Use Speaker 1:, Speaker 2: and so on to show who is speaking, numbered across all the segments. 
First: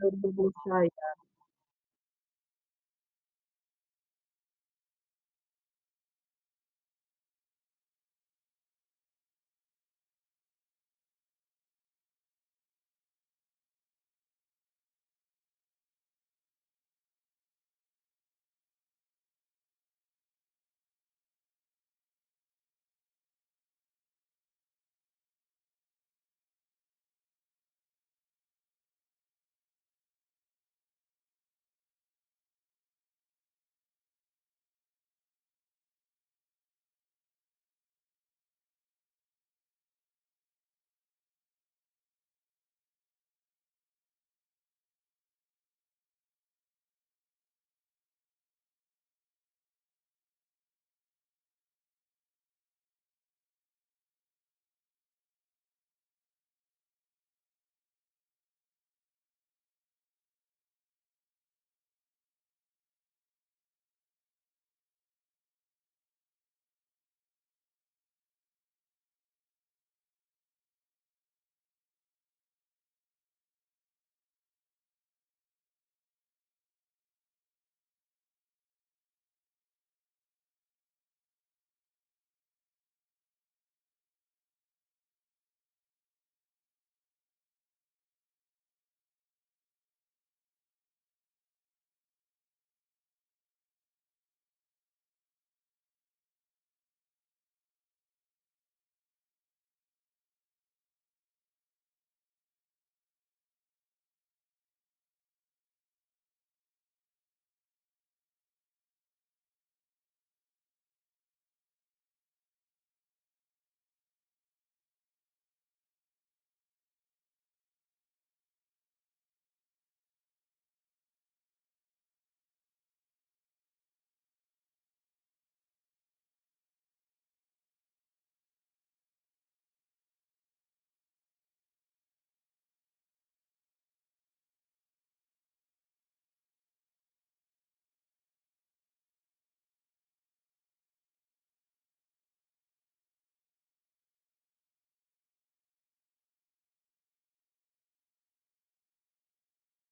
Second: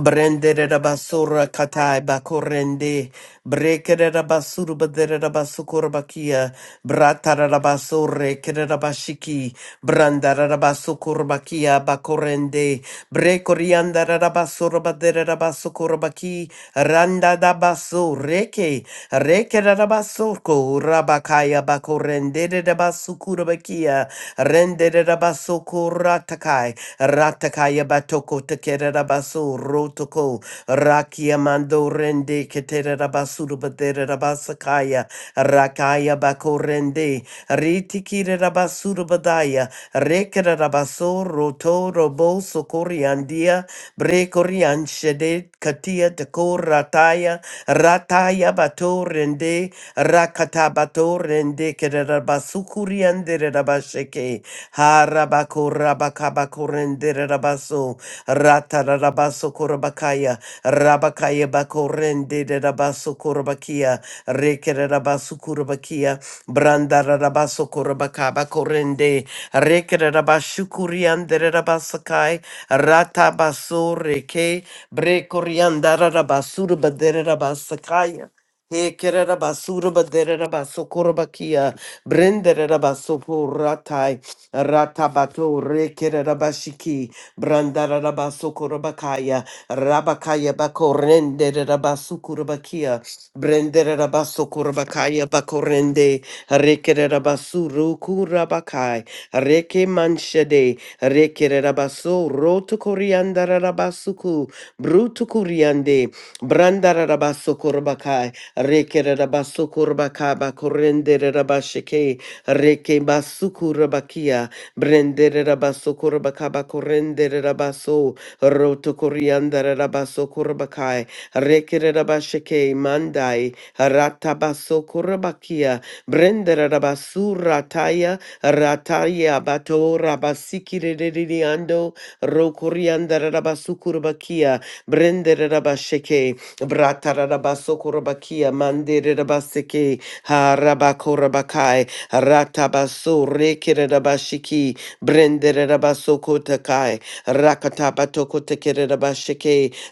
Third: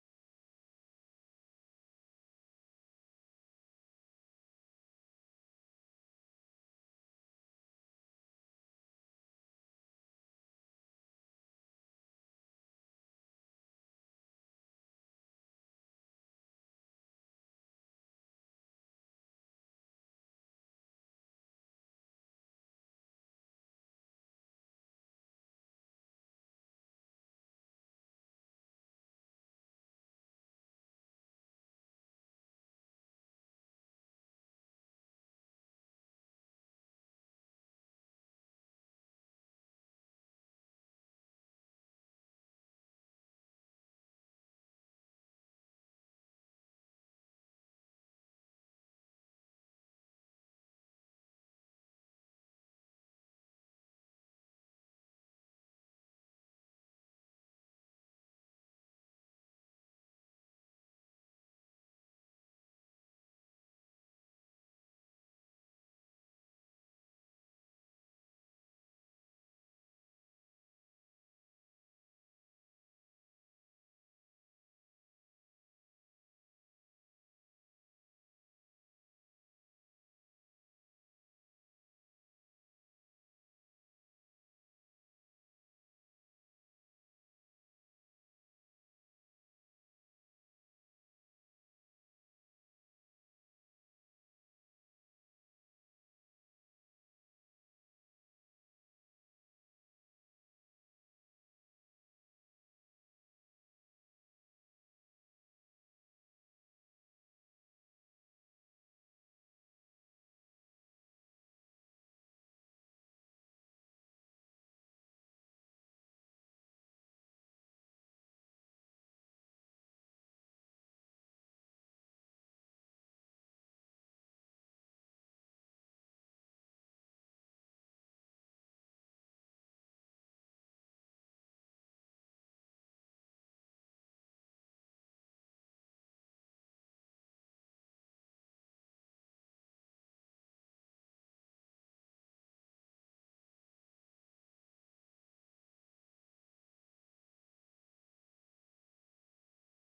Speaker 1: Brende de basura katai bakorende, breke de basura badere de basukurbakia, brata de basure kere de bashiki, branda de basukurbakia bakorende, brekorianda de basura badere de basukurbaki, randa da basureke. Rekerabasoko Rabakaya Bakorendere Basukura Bakia Rendere Basoko Ratakai Ratakaya Batoko Tekerabaso Rotoko Rakia Mando Rende Keterabasuru Baderabasakaya Rakaya Bakorende Ritikira Rabasuru Badaya Rekerabaso Roto Robo Sokoriandia Brekorian Shedet Katia Teko Rataya Rataya bato rende rakata bato rende kerera basukuri andere rabasheke harabako rabakabako rende rabaso rata rabaso korabakaya rabakaya bako rende rabaso korabakia rekere rabasu korabakia branda rabaso korabakaba korende rekere rabashukuri andere rabasakai rata baso reke brekorianda rabasuru badere rabasakaya he kerera basura baderera basokora bakia brenderera basopuratai ratabato re kerera bashiki brandarera basokora bakaya rabakaya bakorenderera basukura bakia brenderera basokora bakaya bakorende rekerera basuru kura bakai reke manshade rekerera baso roto koriandarera basuku brutu kuriande brandarera basokora Rekere rabasukurba kaba korendere rabashike. Reke basukurabakia. Brendere rabasukurba kaba korendere rabaso. Roto koriandere rabasukurbakai. Rekere rabashike mandai. Ratabasukurabakia. Brendere rabasurataya. Rataya bato rabasikiririando. Rokoriandere rabasukurbakia. Brendere rabashike. Bratarabasokorabakia mandirabaseke harabakorabakai ratabaso rekerabashiki brenderabasokotakai rakatabatokoteke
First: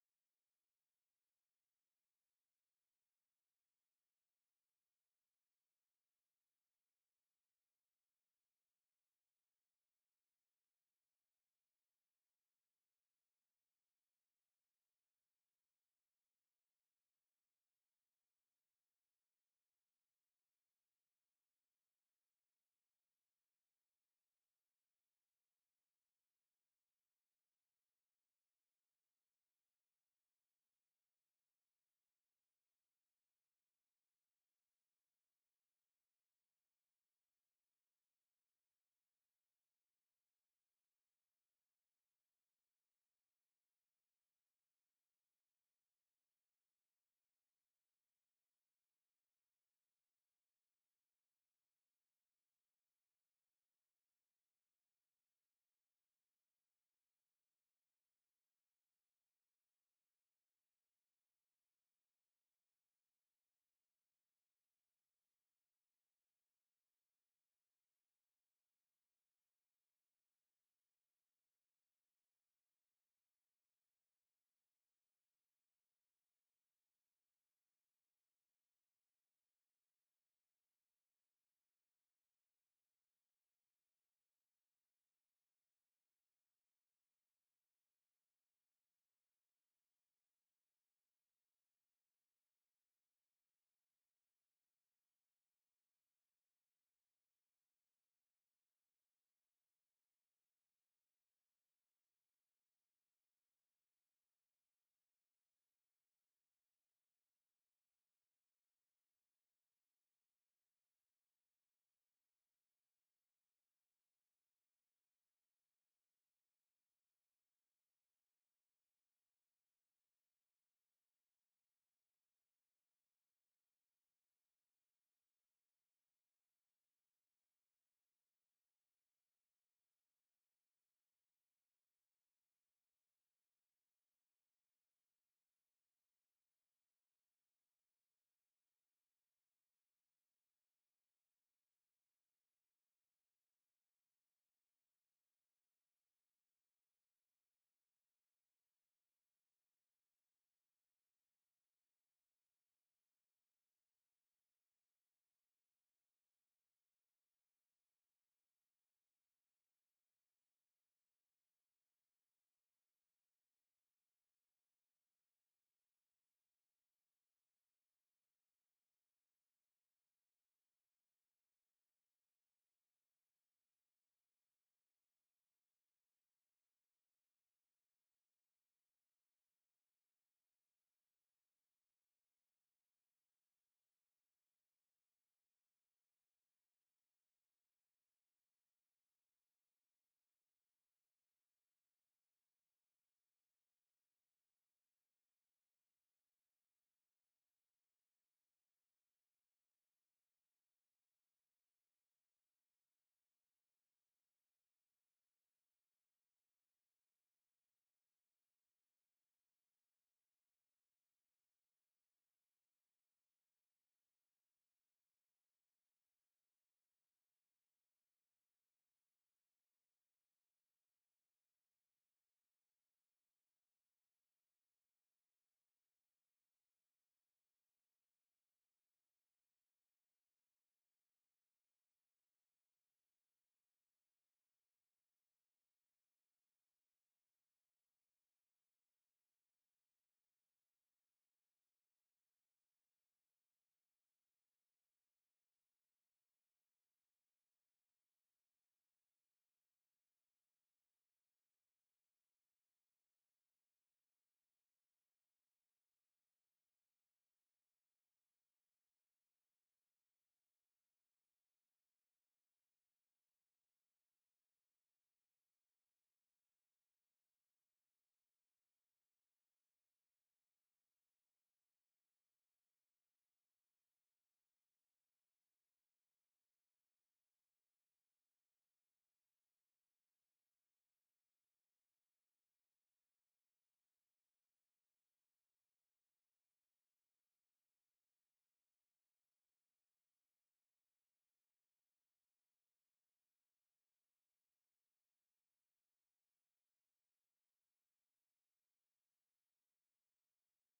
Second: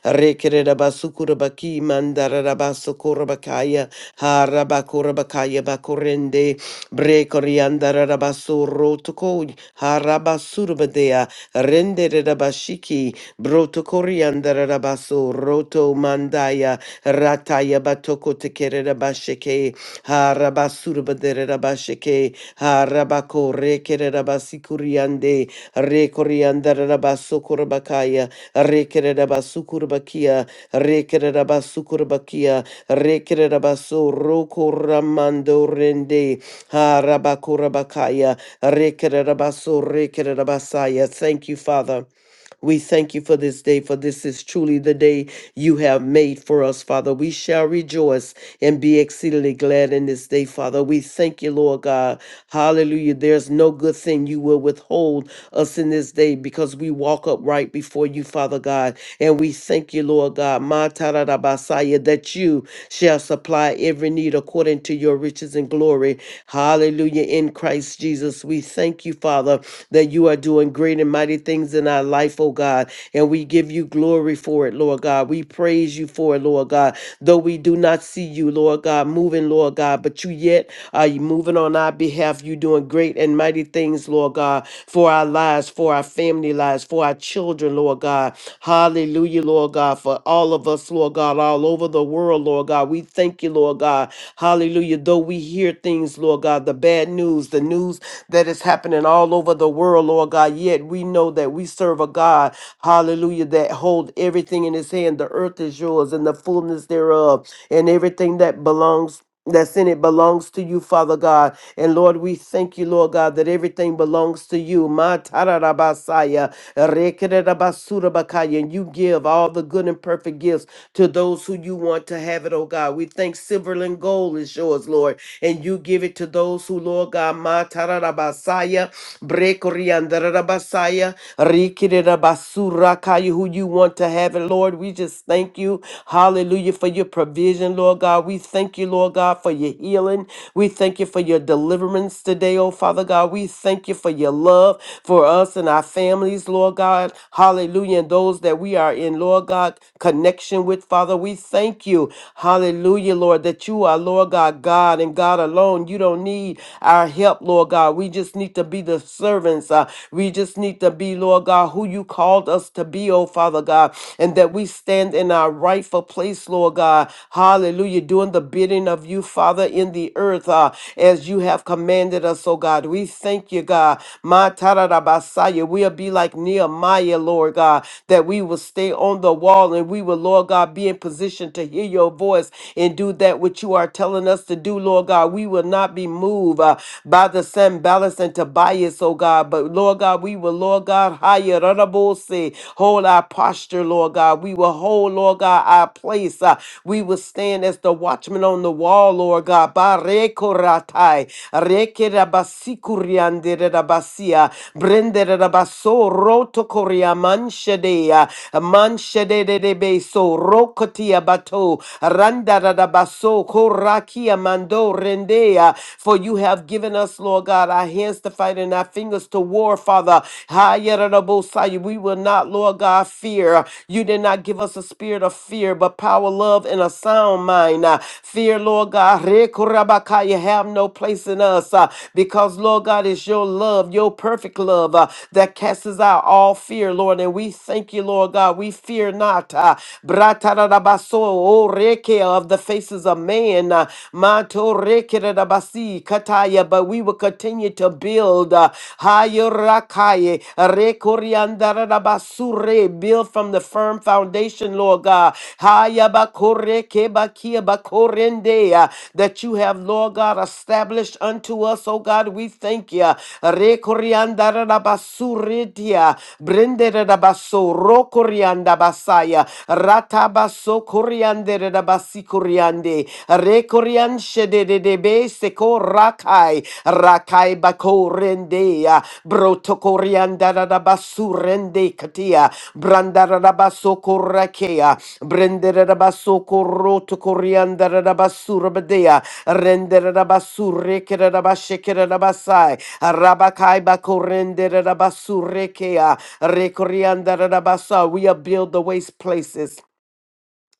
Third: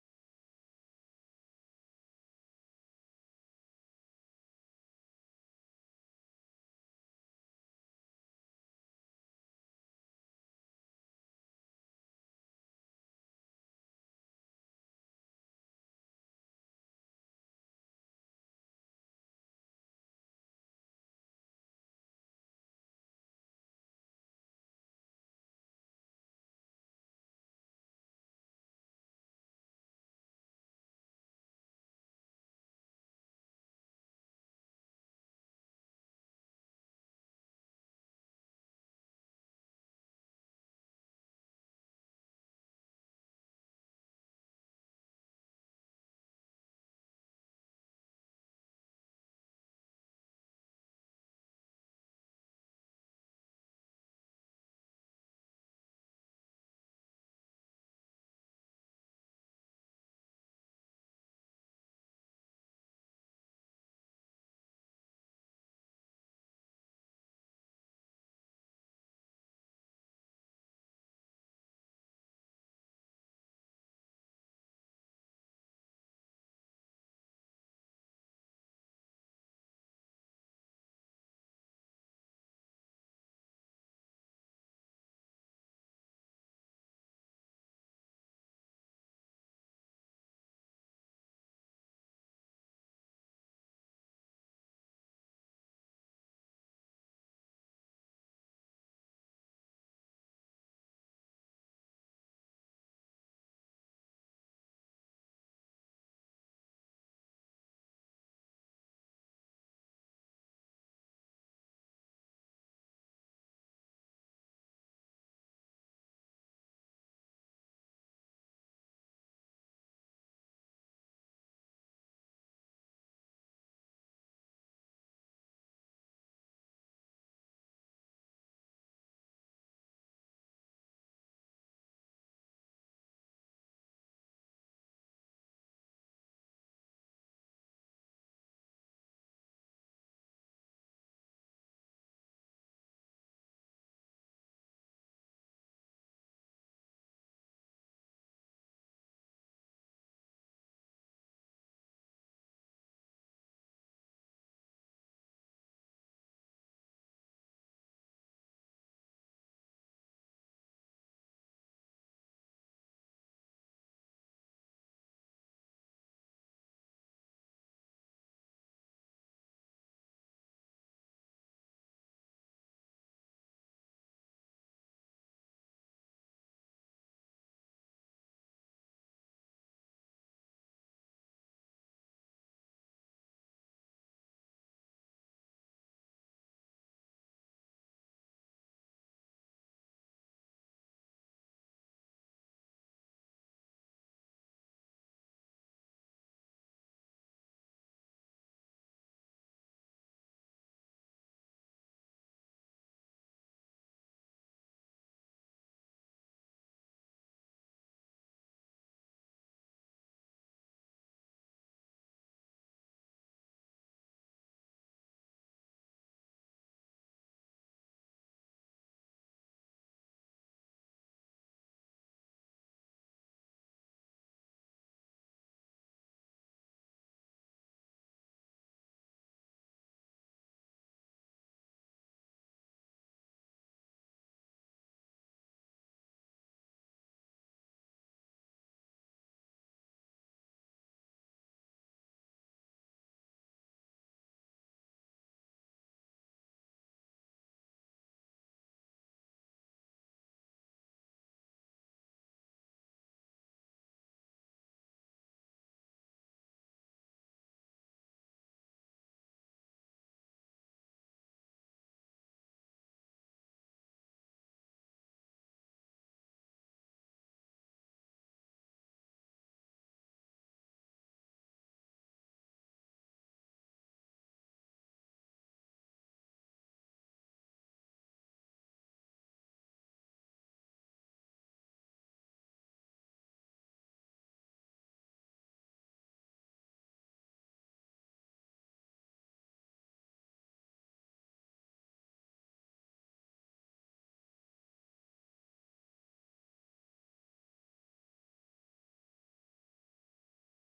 Speaker 1: rekerabasukurabaki mandarabasokora harabakorabakaya bakorende brekoriandarabasoro toko harabasurabadea renderabashiki Broto Coriander Rabaso, Roto Mandaya, Rataya Batoko Tekere Rabasheke, Harabasurabadere Rabasheke, Harabako Rekere Rabasikuriande, Rekoriander Rabasokurabakaya, Rekere Rabasukurbakia, Rekere Rabasukurbakia, Rekere Rabaso, Roko Ramando Rende, Harabakurabakaya, Rekere Rabaso, Rekere Rabasaya. Thank you, Father. We thank you for this day, for this is truly the day you have made for us, Father. We shall rejoice and be exceedingly glad in this day, Father. We thank you, Lord God. Hallelujah. There's no good thing you will withhold us in this day because we walk upright before you, Father God. And we thank you, Lord God, Ma ta ra ra ba sa ya, that you shall supply every need according to your riches and glory. Hallelujah. In Christ Jesus, we thank you, Father, that you are doing great and mighty things in our life, oh God. And we give you glory for it, Lord God. We praise you for it, Lord God. Though we do not see you, Lord God, moving, Lord God, but you yet are moving on our behalf. You doing great and mighty things, Lord. Lord God, for our lives, for our family lives, for our children, Lord God. Hallelujah, Lord God, for all of us, Lord God, all over the world, Lord God. We thank you, Lord God. Hallelujah. Though we hear things, Lord God, the bad news, the news that is happening all over the world, Lord God, yet we know that we serve a God, hallelujah, that hold everything in his hand. The earth is yours and the fullness thereof, and everything that belongs that's in it belongs to you, Father God. And Lord, we thank you, Lord God, that everything belongs to you. Ma tararabasaya, rekererabasurabakaya, And you give all the good and perfect gifts to those who you want to have it, oh God. We think silver and gold is yours, Lord. And you give it to those who, Lord God, ma tararabasaya, brekoriandarabasaya, rekererabasurakaya, who you want to have it, Lord. We just thank you, hallelujah, for your provision, Lord God. God. We thank you, Lord God, for your healing. We thank you for your deliverance today, oh Father God. We thank you for your love for us and our families, Lord God. Hallelujah. And those that we are in, Lord God, connection with, Father. We thank you. Hallelujah, Lord, that you are, Lord God, God and God alone. You don't need our help, Lord God. We just need to be the servants. uh, we just need to be, Lord God, who you called us to be, oh Father God, and that we stand in our rightful place, Lord God. Hallelujah. Doing the bidding of you, Father, in the earth uh, as you have commanded us, oh God. We thank you, God. Ma tararabasaya. We'll be like Nehemiah, Lord God, that we will stay on the wall and we will, Lord God, be in position to hear your voice and do that which you are telling us to do, Lord God. We will not be moved uh, by the Sanballat and Tobias, oh God, but Lord God, we will, Lord God, higher, hold our posture, Lord God. We will hold, Lord God, our God, place. Uh, we will stand as the watchman on the wall, Lord God. Barekoratai, rekerabasikuryanderedabasia, brenderedabaso, rotokoria manshedea, manshederedebeso, rokotia bato, randaradabaso, korakia mando rendea. For you have given us, Lord God, our hands to fight and our fingers to war, Father. Hayerabosai, We will not, Lord God, fear. You did not give us a spirit of fear, but power, love, and a sound mind. Uh, Fear, Lord God, rekurabakaya, have no place in us uh, because, Lord God, it's your love, your perfect love uh, that casts out all fear, Lord. And we thank you, Lord God. We fear not. uh, Bratarabaso, oh, reke of the faces of man. uh, Manto rekerabasi, kataya, but we will continue to build. uh, Hayorakaye, rekoriandarabasure, build from the a firm foundation, Lord God. Haya bakore kebakia bakorendea, That you have, Lord God, established unto us, oh God, we thank you. Rekoriandarabasuritia, brenderabaso, rokoriandabasaya, ratabaso korianderabasi koriande, rekorianshededebe seko rakai, rakai bakorendea, brotokoriandarabasurendekia, Brandarabaso Korakea, Brenderabaso Koroto Koriandarabasura Renderabasurekerabashekerabasai, Rabakaiba Korenderabasureke, Rekoriandarabasa. We are build the waste places.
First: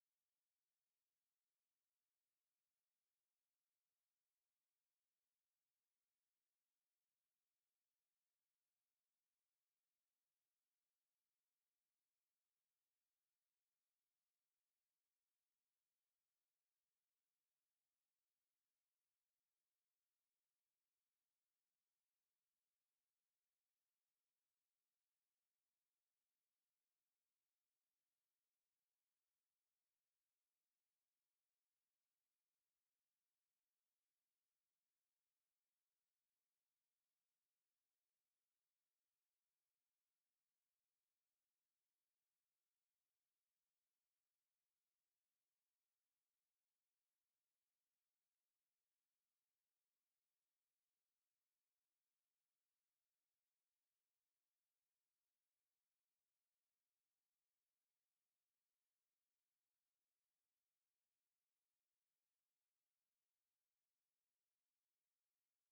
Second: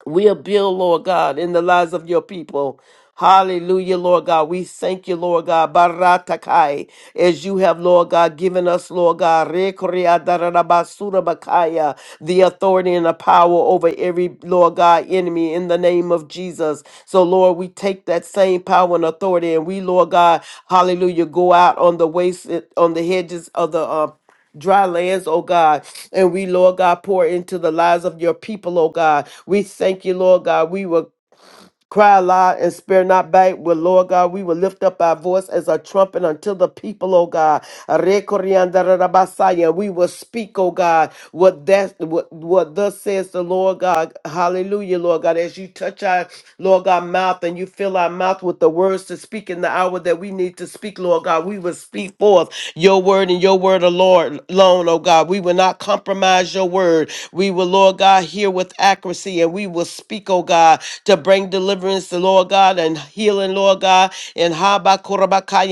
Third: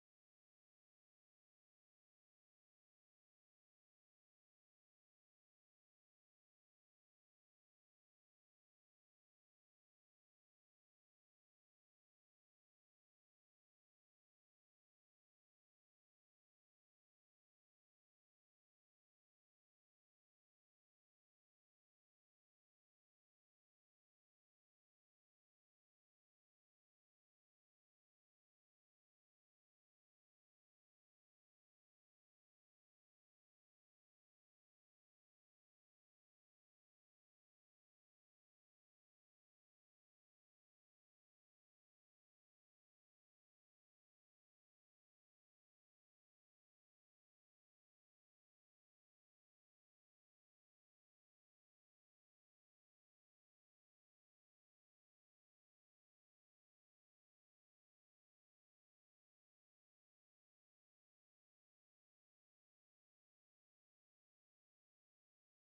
Speaker 1: We are build, Lord God, in the lives of your people. Hallelujah, Lord God. We thank you, Lord God. Baratakai, as you have, Lord God, given us, Lord God, rekorea darabasura bakaya, the authority and the power over every, Lord God, enemy in the name of Jesus. So, Lord, we take that same power and authority and we, Lord God, hallelujah, go out on the waste, on the hedges of the, uh, dry lands, oh God. And we, Lord God, pour into the lives of your people, oh God. We thank you, Lord God. We will. Cry aloud and spare not back. Well, Lord God, we will lift up our voice as a trumpet until the people, oh God. Rekoriandarabasaya. We will speak, oh God, what that what, what thus says the Lord God. Hallelujah, Lord God. As you touch our Lord God mouth and you fill our mouth with the words to speak in the hour that we need to speak, Lord God, we will speak forth your word and your word alone, alone, oh God. We will not compromise your word. We will, Lord God, hear with accuracy and we will speak, oh God, to bring deliverance deliverance, the Lord God, and healing, Lord God, and Haba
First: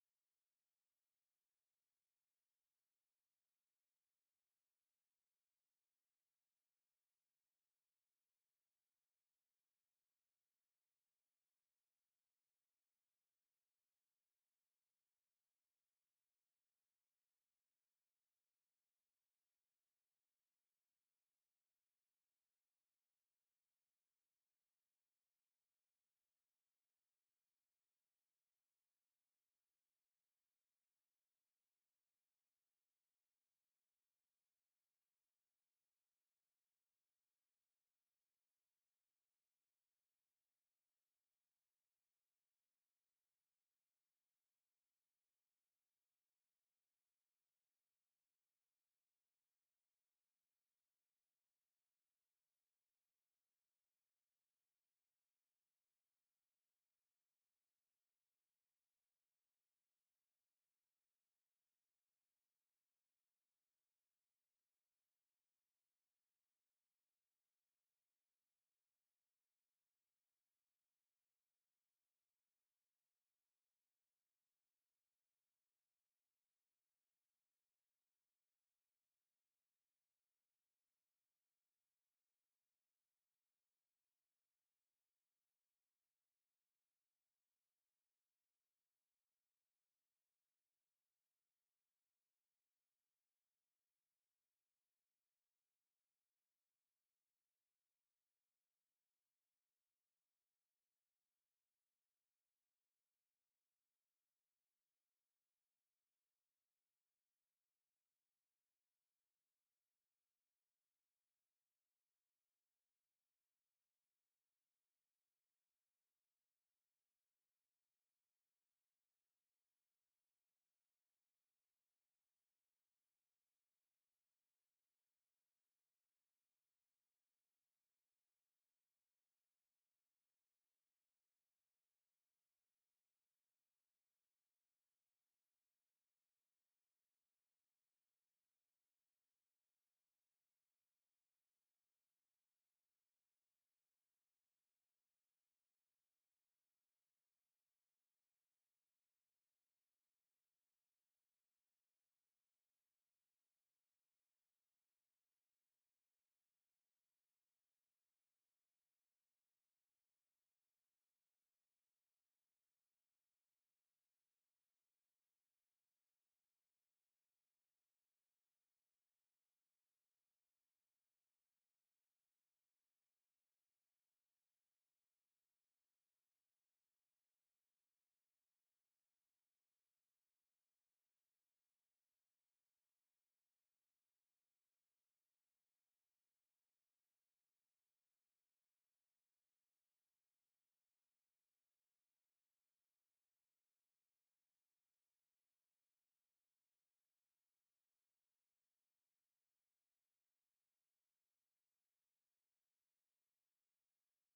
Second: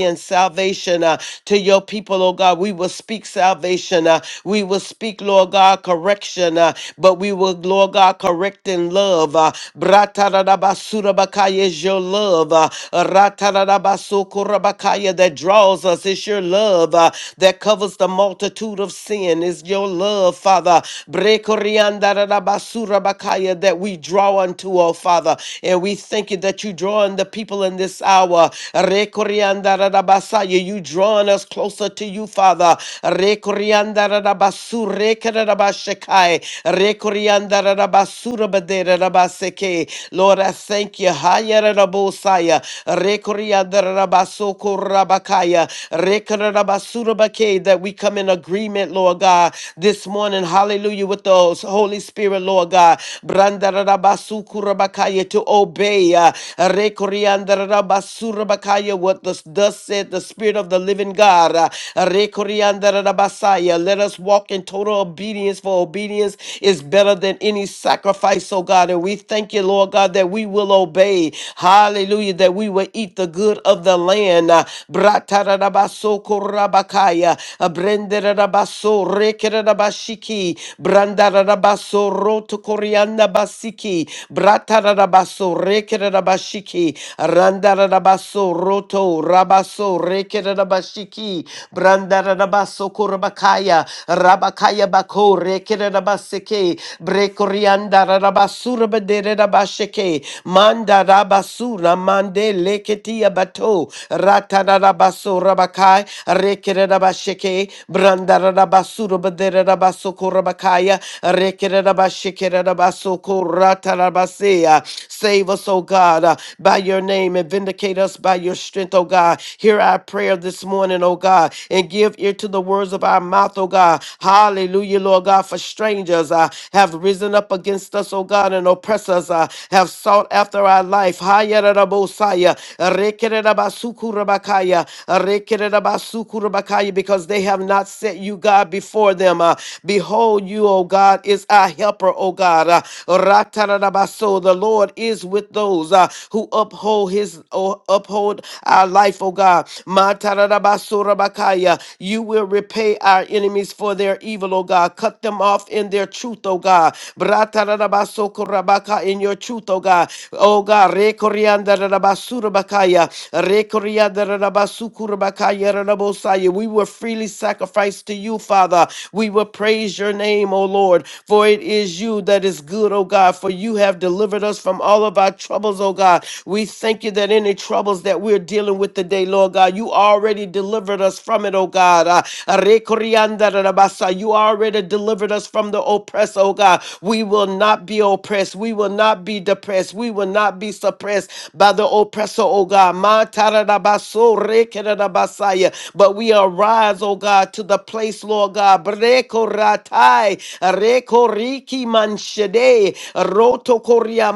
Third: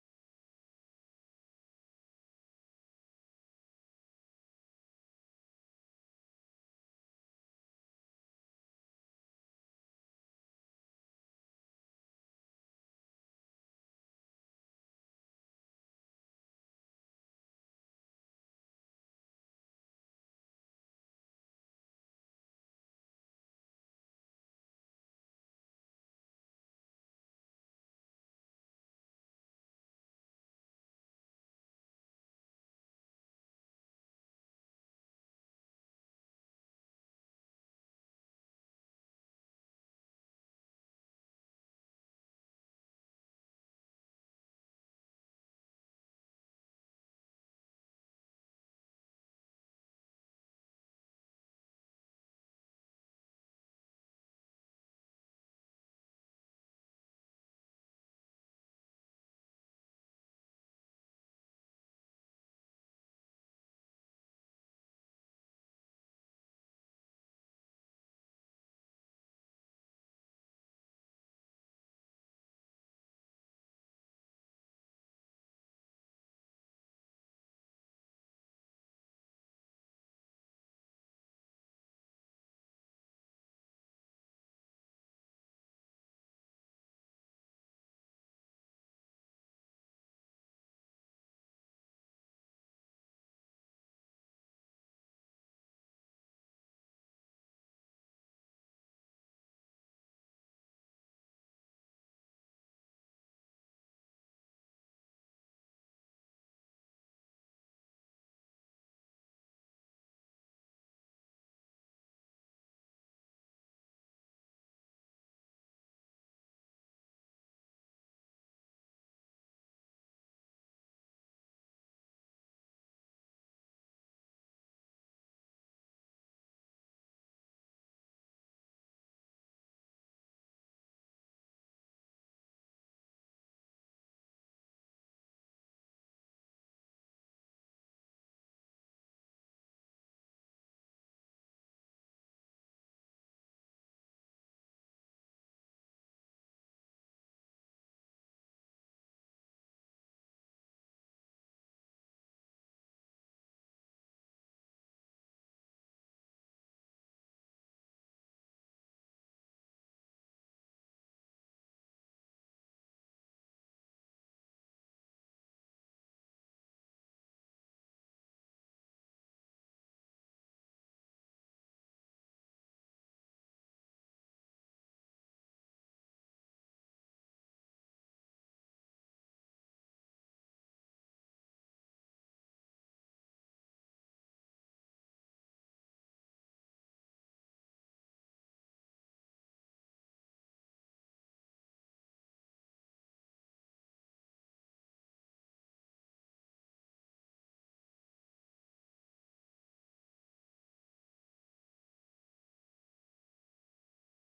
Speaker 1: and salvation uh, to your people, Lord God. We will speak salvation. uh, we will speak, Lord God, correction, uh, but we will, Lord God, correct in love. Uh, Bratararabasurabakaya is your love. Uh, Ratararabasukurabakaya that draws us. It's your love uh, that covers the multitude of sin. It's your love, Father. Brekoriandararabasurabakaya That we draw unto, oh Father. And we we thank you that you drawing the people in this hour. Rekoriandarabasaya, You drawing us closer to you, Father. Rekoriandarabasu, rekerabashekai, rekoriandarabasurabederabaseke. Lord, I thank you. Hayarabosaya, rekoriandarabasukorabakaya, rekerabasurabake, That we come in agreement, Lord God, this morning. Hallelujah. With the Holy Spirit, Lord God. Brandarabasukurabakaya, To obey obey. uh, Rekoriandarabasuramakaya, What thus, thus said the Spirit of the living God. uh, Rekoriandarabasaya, Let us walk in total obedience, for obedience is better than any sacrifice, oh God. And we thank you, Lord God, that we will obey. Hallelujah, that we will eat the good of the land. uh, Bratarabasokorabakaya, uh, Brenderarabaso, Rekerarabashiki, Brandararabaso, Rotokoriandabasiki, Bratarabaso, rekerabashiki, randarabaso roto, rabaso rekerabashiki, brandarabaso kurabakaya, rabakaya bako rekerabaseke, brekoriandarabasura baderabasheke, mandarabasura mande leketia bato, ratarabaso rabakai, rekerabasheke, brandarabasura baderabaso kurabakaya, rekerabasheke, rabasoko ratarabasea. Save us us, oh God, uh, by your name and vindicate us by your strength, oh God. Hear our prayer this morning, oh God, and give ear to the words of our mouth, oh God. Hallelujah, Lord God, for strangers uh, have risen up against us, oh God, and oppress us, uh, have sought after our life. Hayarabosaya, rekererabasukurabakaya, rekererabasukurabakaya, Because they have not set you, God, before them. Uh, behold, you, O God, is our helper, O God. Uh, ratarabaso, the Lord is with with those uh, who uphold his oh, uphold our life, oh God. Ma tararabasurabakaya. You will repay our enemies for their evil, oh God. Cut them off in their truth, oh God. Bra tararabasokorabaka, In your truth, oh God. Oh God. rekoriandarabasurabakaya, rekoriandarabasurabakaya, rarabosaya. We will freely sacrifice to you, Father. We will praise your name, O Lord, for it is you that is good, O God, for you have delivered us from all of our troubles, oh God. We thank you that any troubles that we're dealing with today, Lord God, you already delivered us from it, oh God. Uh, Rekoriandarabasa, You already delivered us from the oppressor, oh God. We will not be oppressed. We will not be depressed. We will not be suppressed by the oppressor, oh God. Matarabaso, rekerabasaya. But we arise, oh God, to the place, Lord God. Brekoratai, rekoriki manshede, rotokoria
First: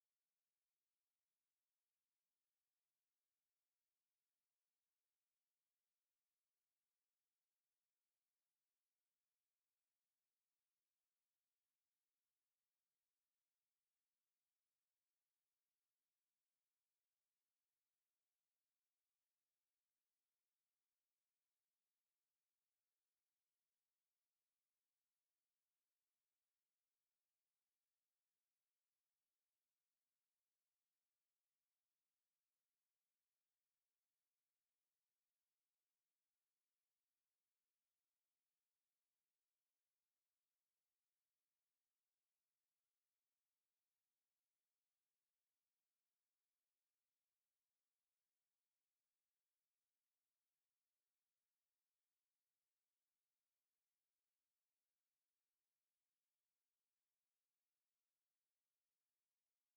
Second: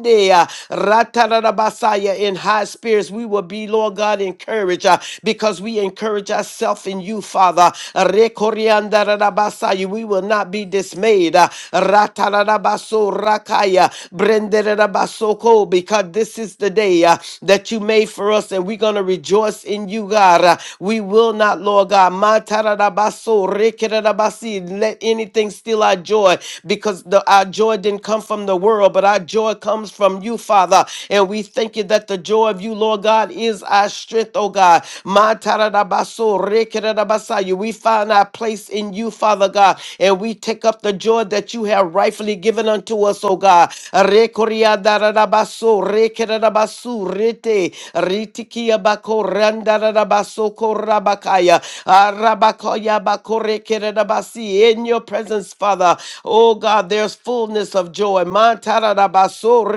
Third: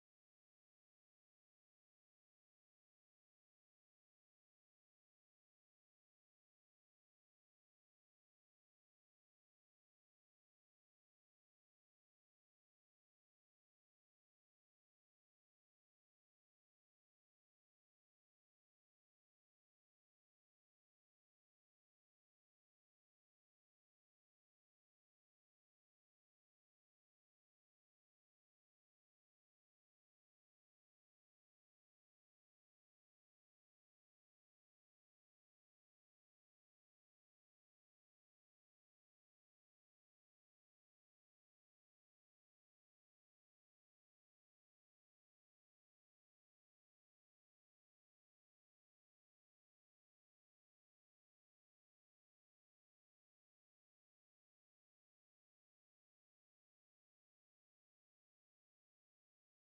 Speaker 1: Sunday, uh, Ratarabasaya, in high spirits, we will be, Lord God, encouraged uh, because we encourage ourselves in you, Father. Rekoriandarabasaya, We will not be dismayed. uh, Ratarabaso Rakaya, Brenderabasoko, because this is the day uh, that you made for us, and we're going to rejoice in you, God. Uh, we will not, Lord God, Matarabaso, Rekerabasi, let anything steal our joy because the, our joy didn't come from the world, but our joy comes comes from you, Father. And we thank you that the joy of you, Lord God, is our strength, oh God. Ma tararabaso, rekererabasaya. We find our place in you, Father God, and we take up the joy that you have rightfully given unto us, oh God. Rekoriadarabaso, rekererabasu, rete, ritikiabako, randarabasoko, korabakaya, arabakaya, bakorekererabasi. In your presence, Father, oh God, there's fullness of joy. Ma tararabaso,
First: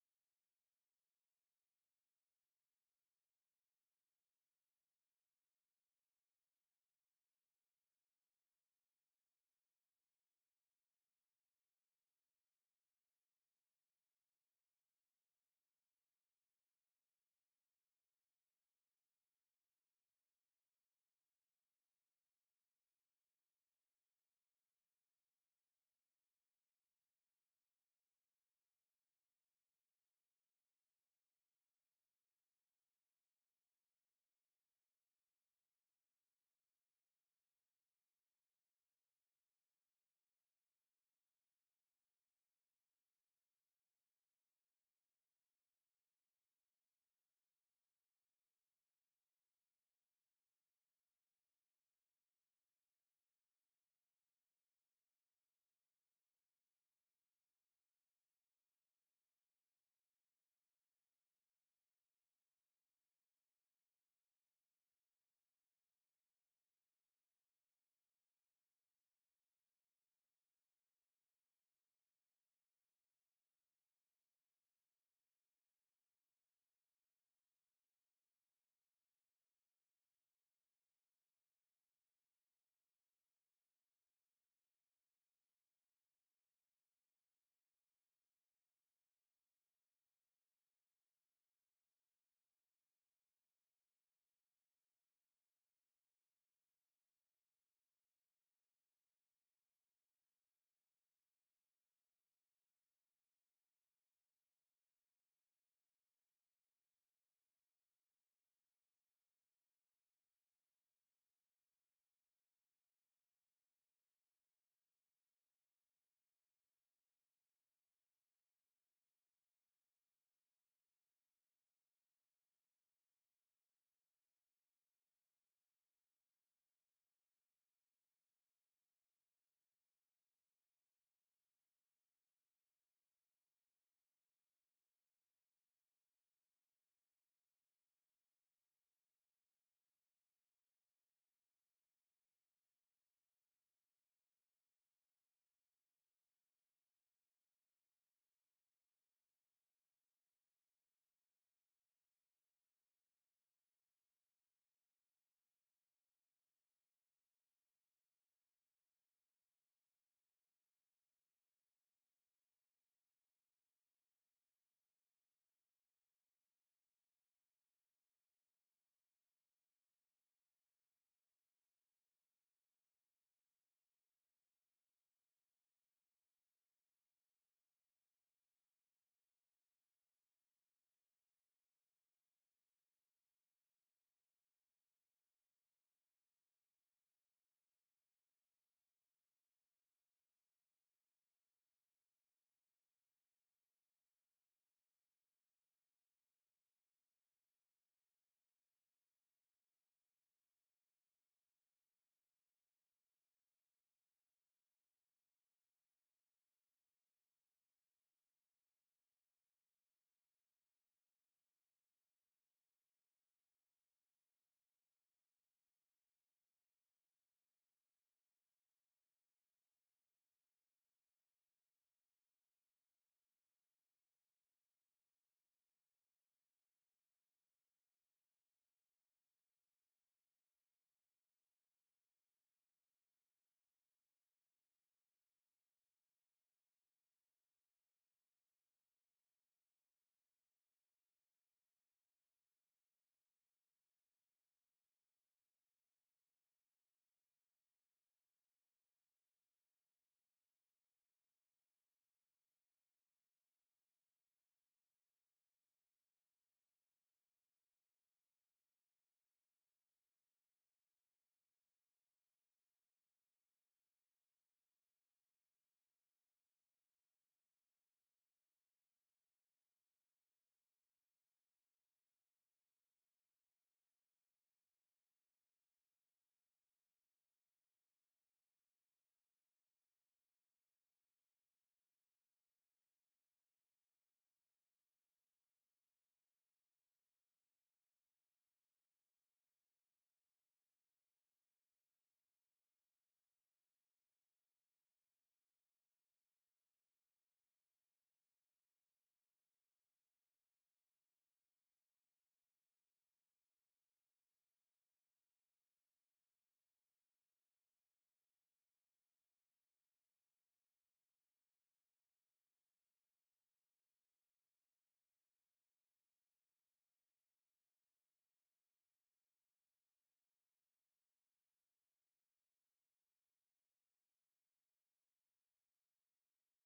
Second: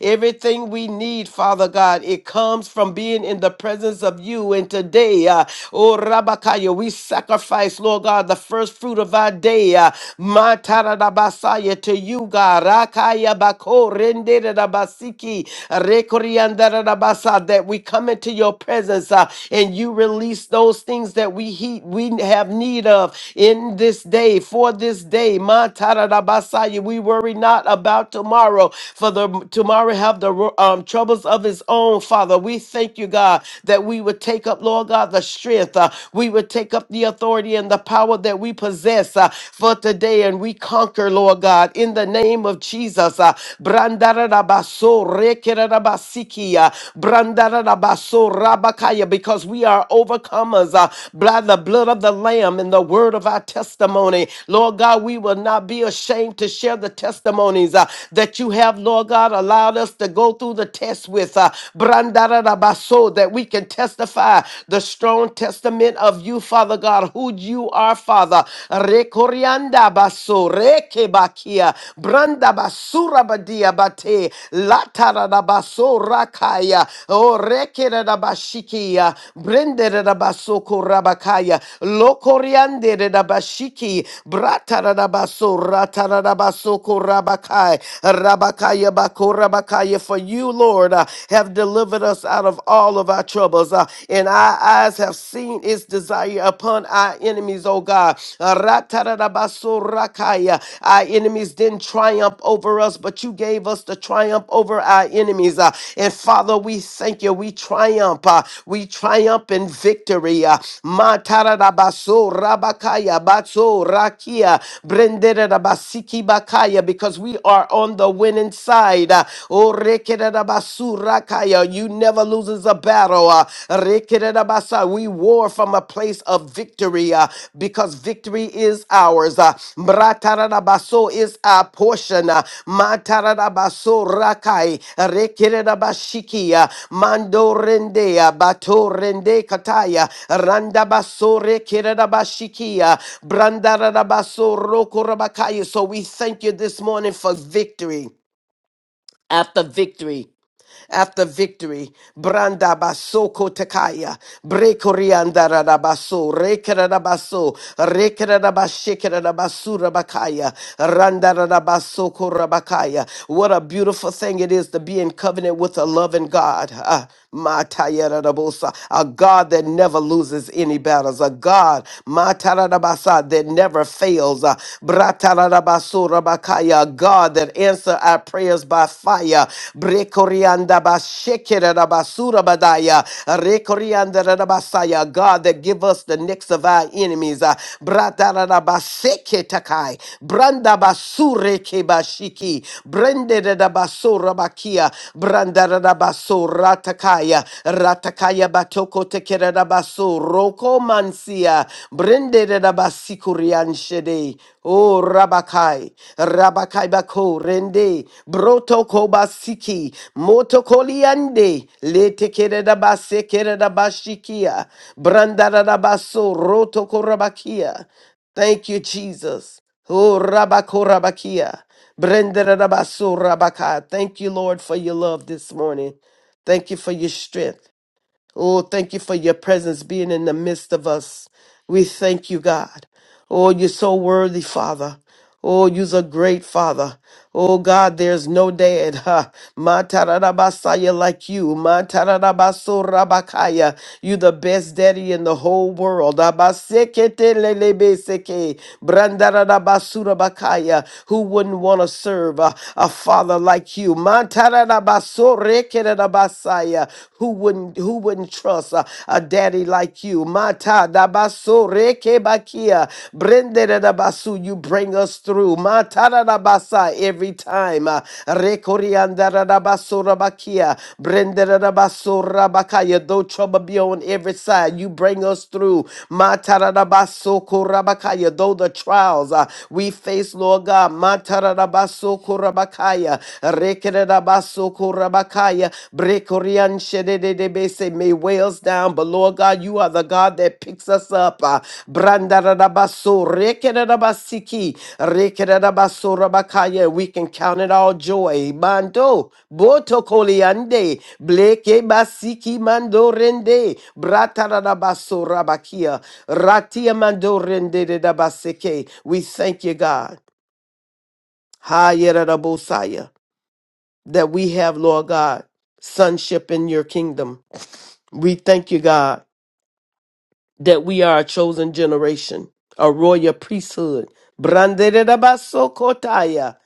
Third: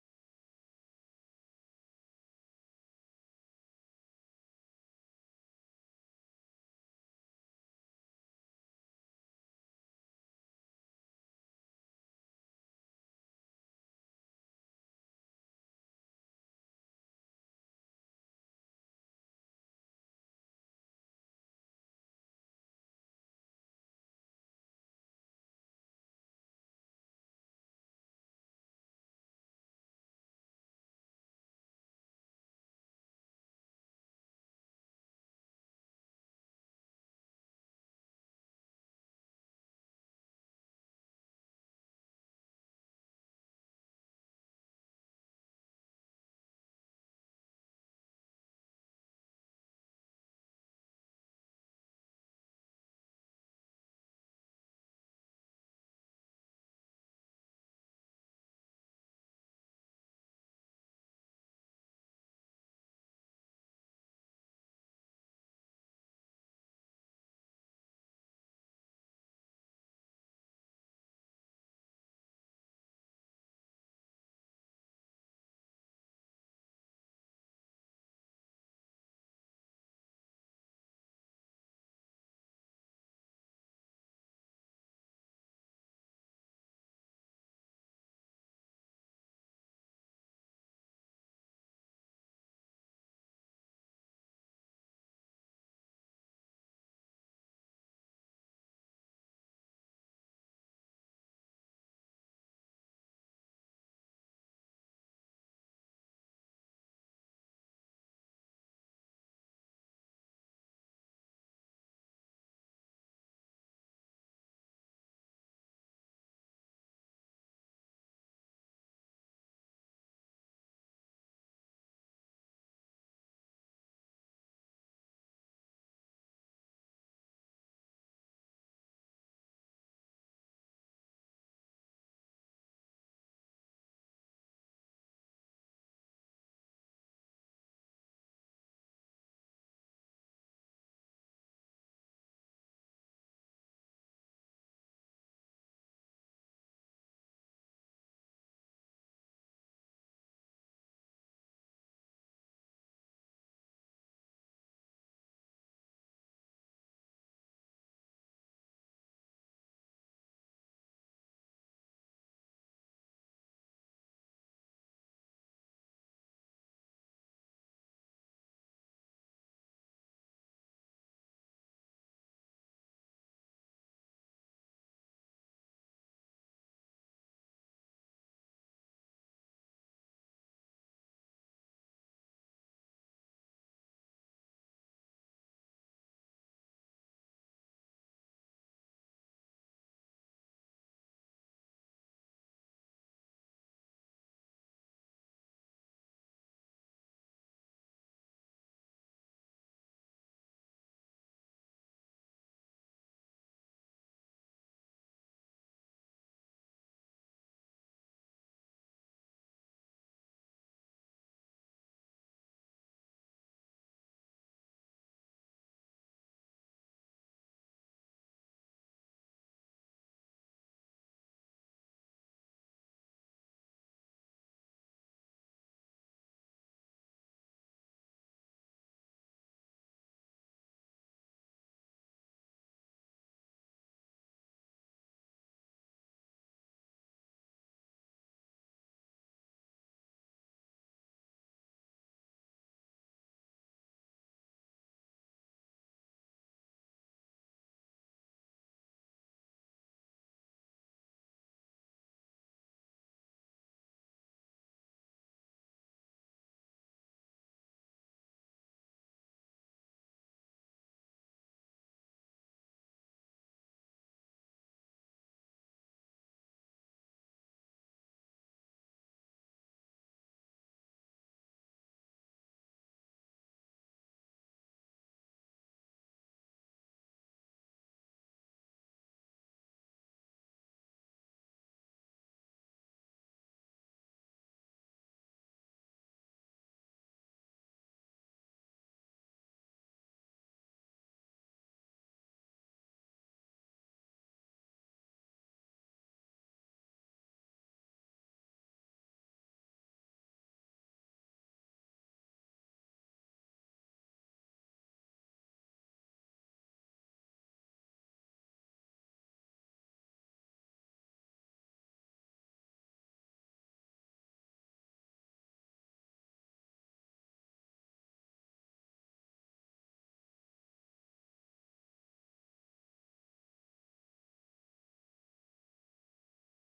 Speaker 1: Everything we need, Father God, it comes from being in the presence of you. And today, uh, oh Rabakaya, we sacrifice, Lord God, the first fruit of our day, uh, Matarabasaya, to you, God. Rakaya bako renderabasiki, rekoriandarabasa, That we come into your presence uh, and you release those things that we heat, we have need of in this day, for this day. Matarabasaya, we worry not about tomorrow tomorrow, for the tomorrow have the um, troubles of his own, Father. We thank you, God, that we would take up, Lord God, the strength. uh, we would take up the authority and the power that we possess uh, for today, and we conquer, Lord God, in the name of Jesus. Uh, Brandararabaso rekerarabasiki, uh, brandararabaso rabakaya, because we are overcomers uh, by the blood of the Lamb and the word of our testimony. Lord God, we will not be ashamed to share the testimonies uh, that you you have, Lord God, allowed us to go through the test with, uh, Brandararabaso, that we can testify the strong testament of you, Father God, who you are, Father. Rekorianda baso, rekebakia, branda basura badia bate, latararabaso rakaya, o rekerarabashikia, brenderarabaso korabakaya, lokorianderarabashiki, bratararabaso, ratarabaso korabakai, Rabakaya bakora, Bakorabakaya, for you, Lord, uh, have delivered us out of all of our troubles, uh, and our eyes have seen its desire upon our enemies, oh God. Uh, Ratarabasorakaya, Our enemies didn't triumph over us, but you gave us the triumph over our enemies. uh, And Father, we thank you. We triumph. uh, We triumph in victory. uh, Matarabasorabakaya, Batsorakia, Brenderabasiki Bakaya, Because we are on the win winning side. Uh, Oh, rekererabasurakaia, you never loses a battle. Uh, rekererabasa, We war from a place of victory uh, because victory is ours. Uh, mratarabaso is our portion. Uh, matarabasorakai, rekererabashikia, mandorendea, batorende kataya, randabasore kererabashikia, brandarabasorokorabakaya. So we thank you this morning for victory after victory after victory. Branda baso kotakaya, brekorianda rabaso, rekarabaso, rekarabashikarabasu bakaya, randa rabaso korabakaya. What a beautiful thing it is to be in covenant with a loving God. Ah, mataya rabosa, A God that never loses any battles, a God matarabasa that never fails. Ah, bratarabaso Rabakaya, God that answer our prayers by fire. Brekorianda bashekere rabasura badaya. Rekorianda rabasaya, God that give us the necks of our enemies. Uh, Bratara rabaseke takai. Branda basure kebashiki. Brende rabasura bakia. Branda rabasura takaya. Ratakaya batoko tekere rabasura. Roko mansia. Brende rabasurian shede. Oh, Rabakai, Rabakai Bako, Rende, Broto Kobasiki, Moto Koliande, Lete Kereda Base Kereda Bashikia, Brandara Baso, Roto Korabakia. Thank you, Jesus. Oh, Rabako Rabakia, Brandara Baso Rabaka. Thank you, Lord, for your love this morning. Thank you for your strength. Oh, thank you for your presence being in the midst of us. We thank you, God. Oh, you're so worthy, Father. Oh, you're a great Father. Oh, God, there's no dad. Ha. Matarabasaya like you. Ma Matarabasurabakaya. you the best daddy in the whole world. Abaseketelelebeseke. Brandarabasurabakaya. Who wouldn't want to serve a, a father like you? Matarabasore Messiah. Who wouldn't who wouldn't trust a, a daddy like you? Mata da baso reke You bring us through. Mata da every time. Uh, Rekorianda da Though trouble be on every side, you bring us through. Mata da Though the trials uh, we face, Lord God. Mata da Rabakaya, Brekorian Shededebese, may whales down, but Lord God, you are the God that picks us up. uh, Brandarabaso, Rekererabasiki, Rekererabaso we can count it all joy. Mando, Boto Bleke Basiki Mando Rende, Bratarabaso Ratia Mando Rende de Dabaseke. We thank you, God. Hayerabosaya that we have, Lord God, sonship in your kingdom. We thank you, God, that we are a chosen generation, a royal priesthood. Branderabasokotaya,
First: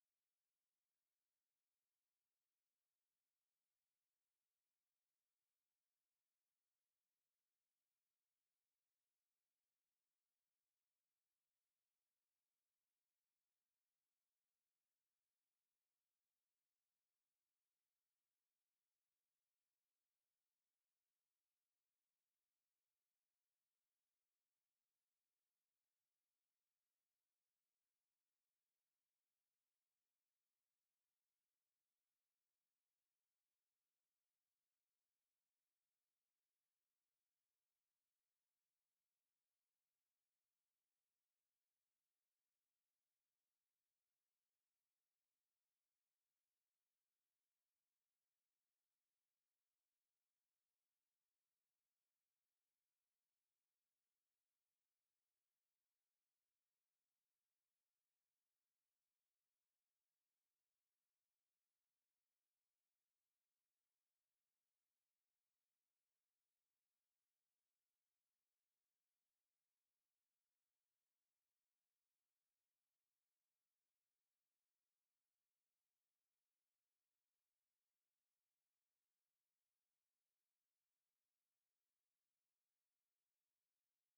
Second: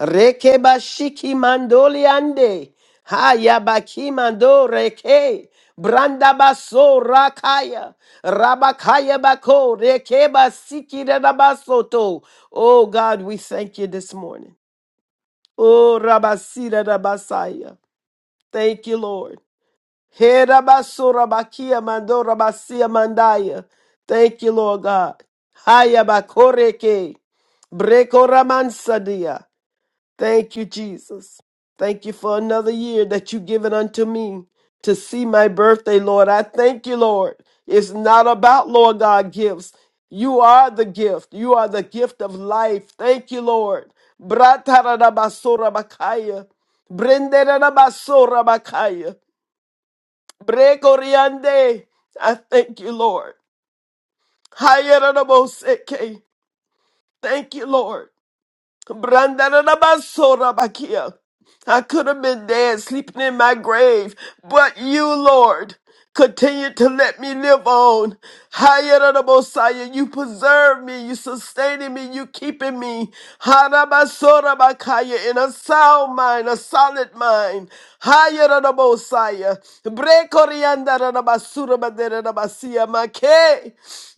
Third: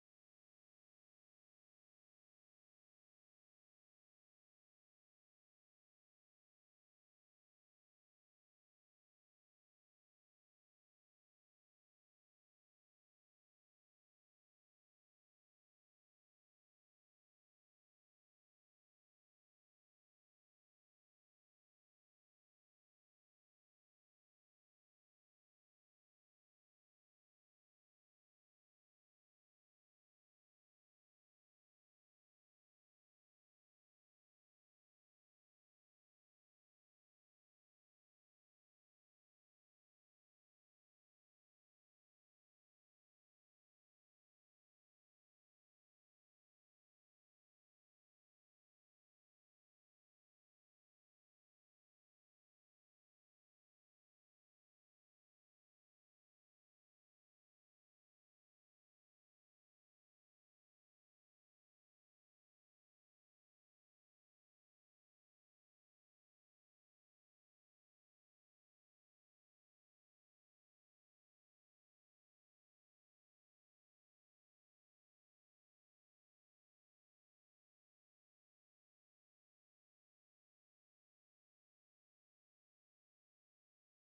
Speaker 1: rekebashiki mandoliande, hayabaki mando reke, brandabaso rakaya, rabakaya bako, rekebasiki rabasoto. Oh God, we thank you this morning. Oh, Rabasira Rabasaya. Thank you, Lord. He rabasura bakia mandora basia mandaya. Thank you, Lord God. Haya bakoreke. Brekoramansadia. Thank you, Jesus. Thank you for another year that you've given unto me to see my birthday, Lord. I thank you, Lord. It's not about, Lord God, gifts. You are the gift. You are the gift of life. Thank you, Lord. Bratarabasura bakaya. Brenderabasora bakaya. Brecoriande. I thank you, Lord. Hayaraboseke. Thank you, Lord. Brandarabasora I could have been dead, sleeping in my grave, but you, Lord, continue to let me live on. Hayarabosaya, you preserve me, you sustaining me, you keeping me. Harabasorabakaya, in a sound mind, a solid mind. Hayarabosaya, brekoriandarabasurabaderabasiya make.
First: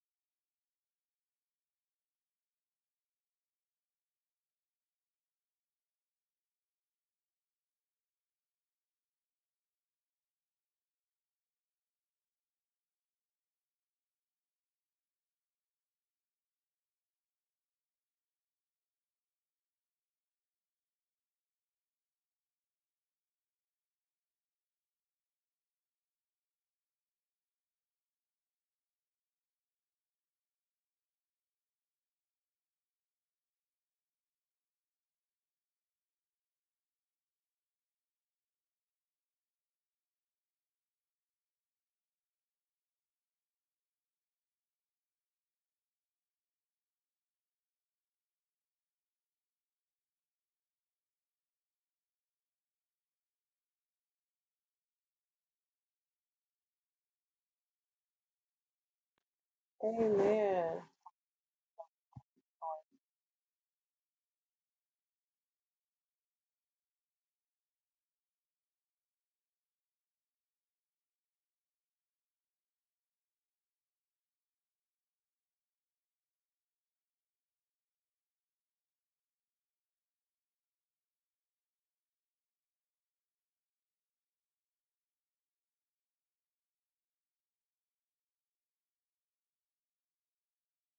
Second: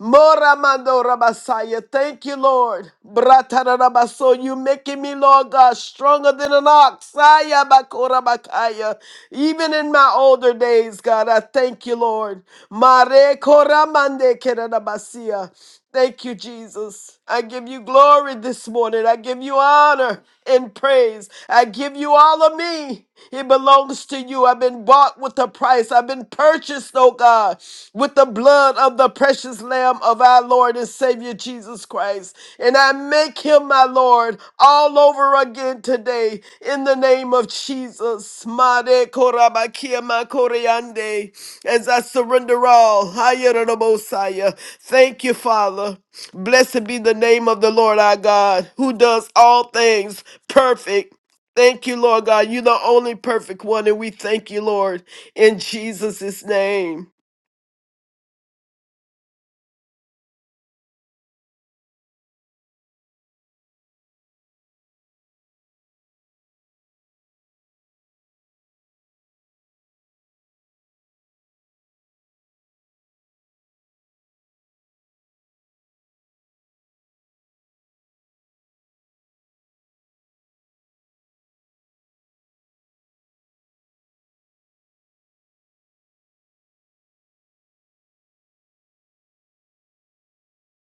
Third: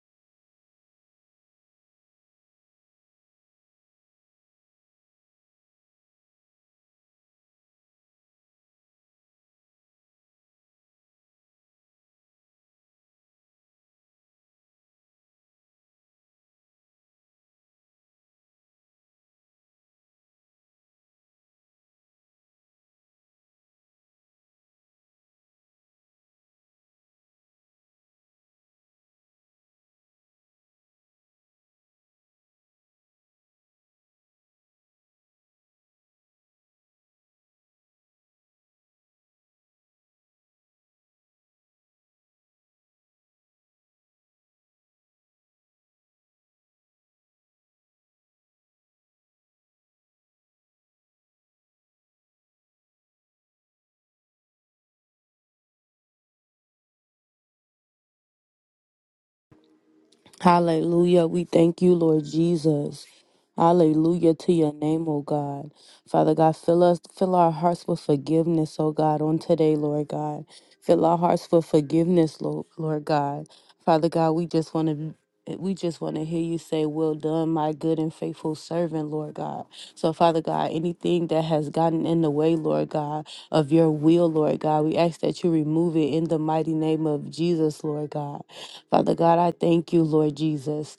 Speaker 1: Moramandorabasaya, Thank you, Lord. Bratarabaso, you making me, Lord God, stronger than an ox. Aya bakora bakaya. Even in my older days, God, I thank you, Lord. Mare koramande kerarabasia. Thank you, Jesus. I give you glory this morning. I give you honor and praise. I give you all of me. It belongs to you. I've been bought with a price. I've been purchased, oh God, with the blood of the precious Lamb of our Lord and Savior Jesus Christ. And I make him my Lord all over again today in the name of Jesus. Made korabakia makoreande. As I surrender all. Hayerobosaya. Thank you, Father. Blessed be the name of the Lord our God, who does all things perfect. Thank you, Lord God. You're the only perfect one, and we thank you, Lord, in Jesus' name.
Speaker 2: Amen.
Speaker 3: Hallelujah. We thank you, Lord Jesus. Hallelujah to your name, O God. Father God, fill us, fill our hearts with forgiveness, O God, on today, Lord God. Fill our hearts with forgiveness, Lord, Lord God. Father God, we just want to we just want to hear you say, Well done, my good and faithful servant, Lord God. So, Father God, anything that has gotten in the way, Lord God, of your will, Lord God, we ask that you remove it in the mighty name of Jesus, Lord God. Father God, I thank you, Lord Jesus.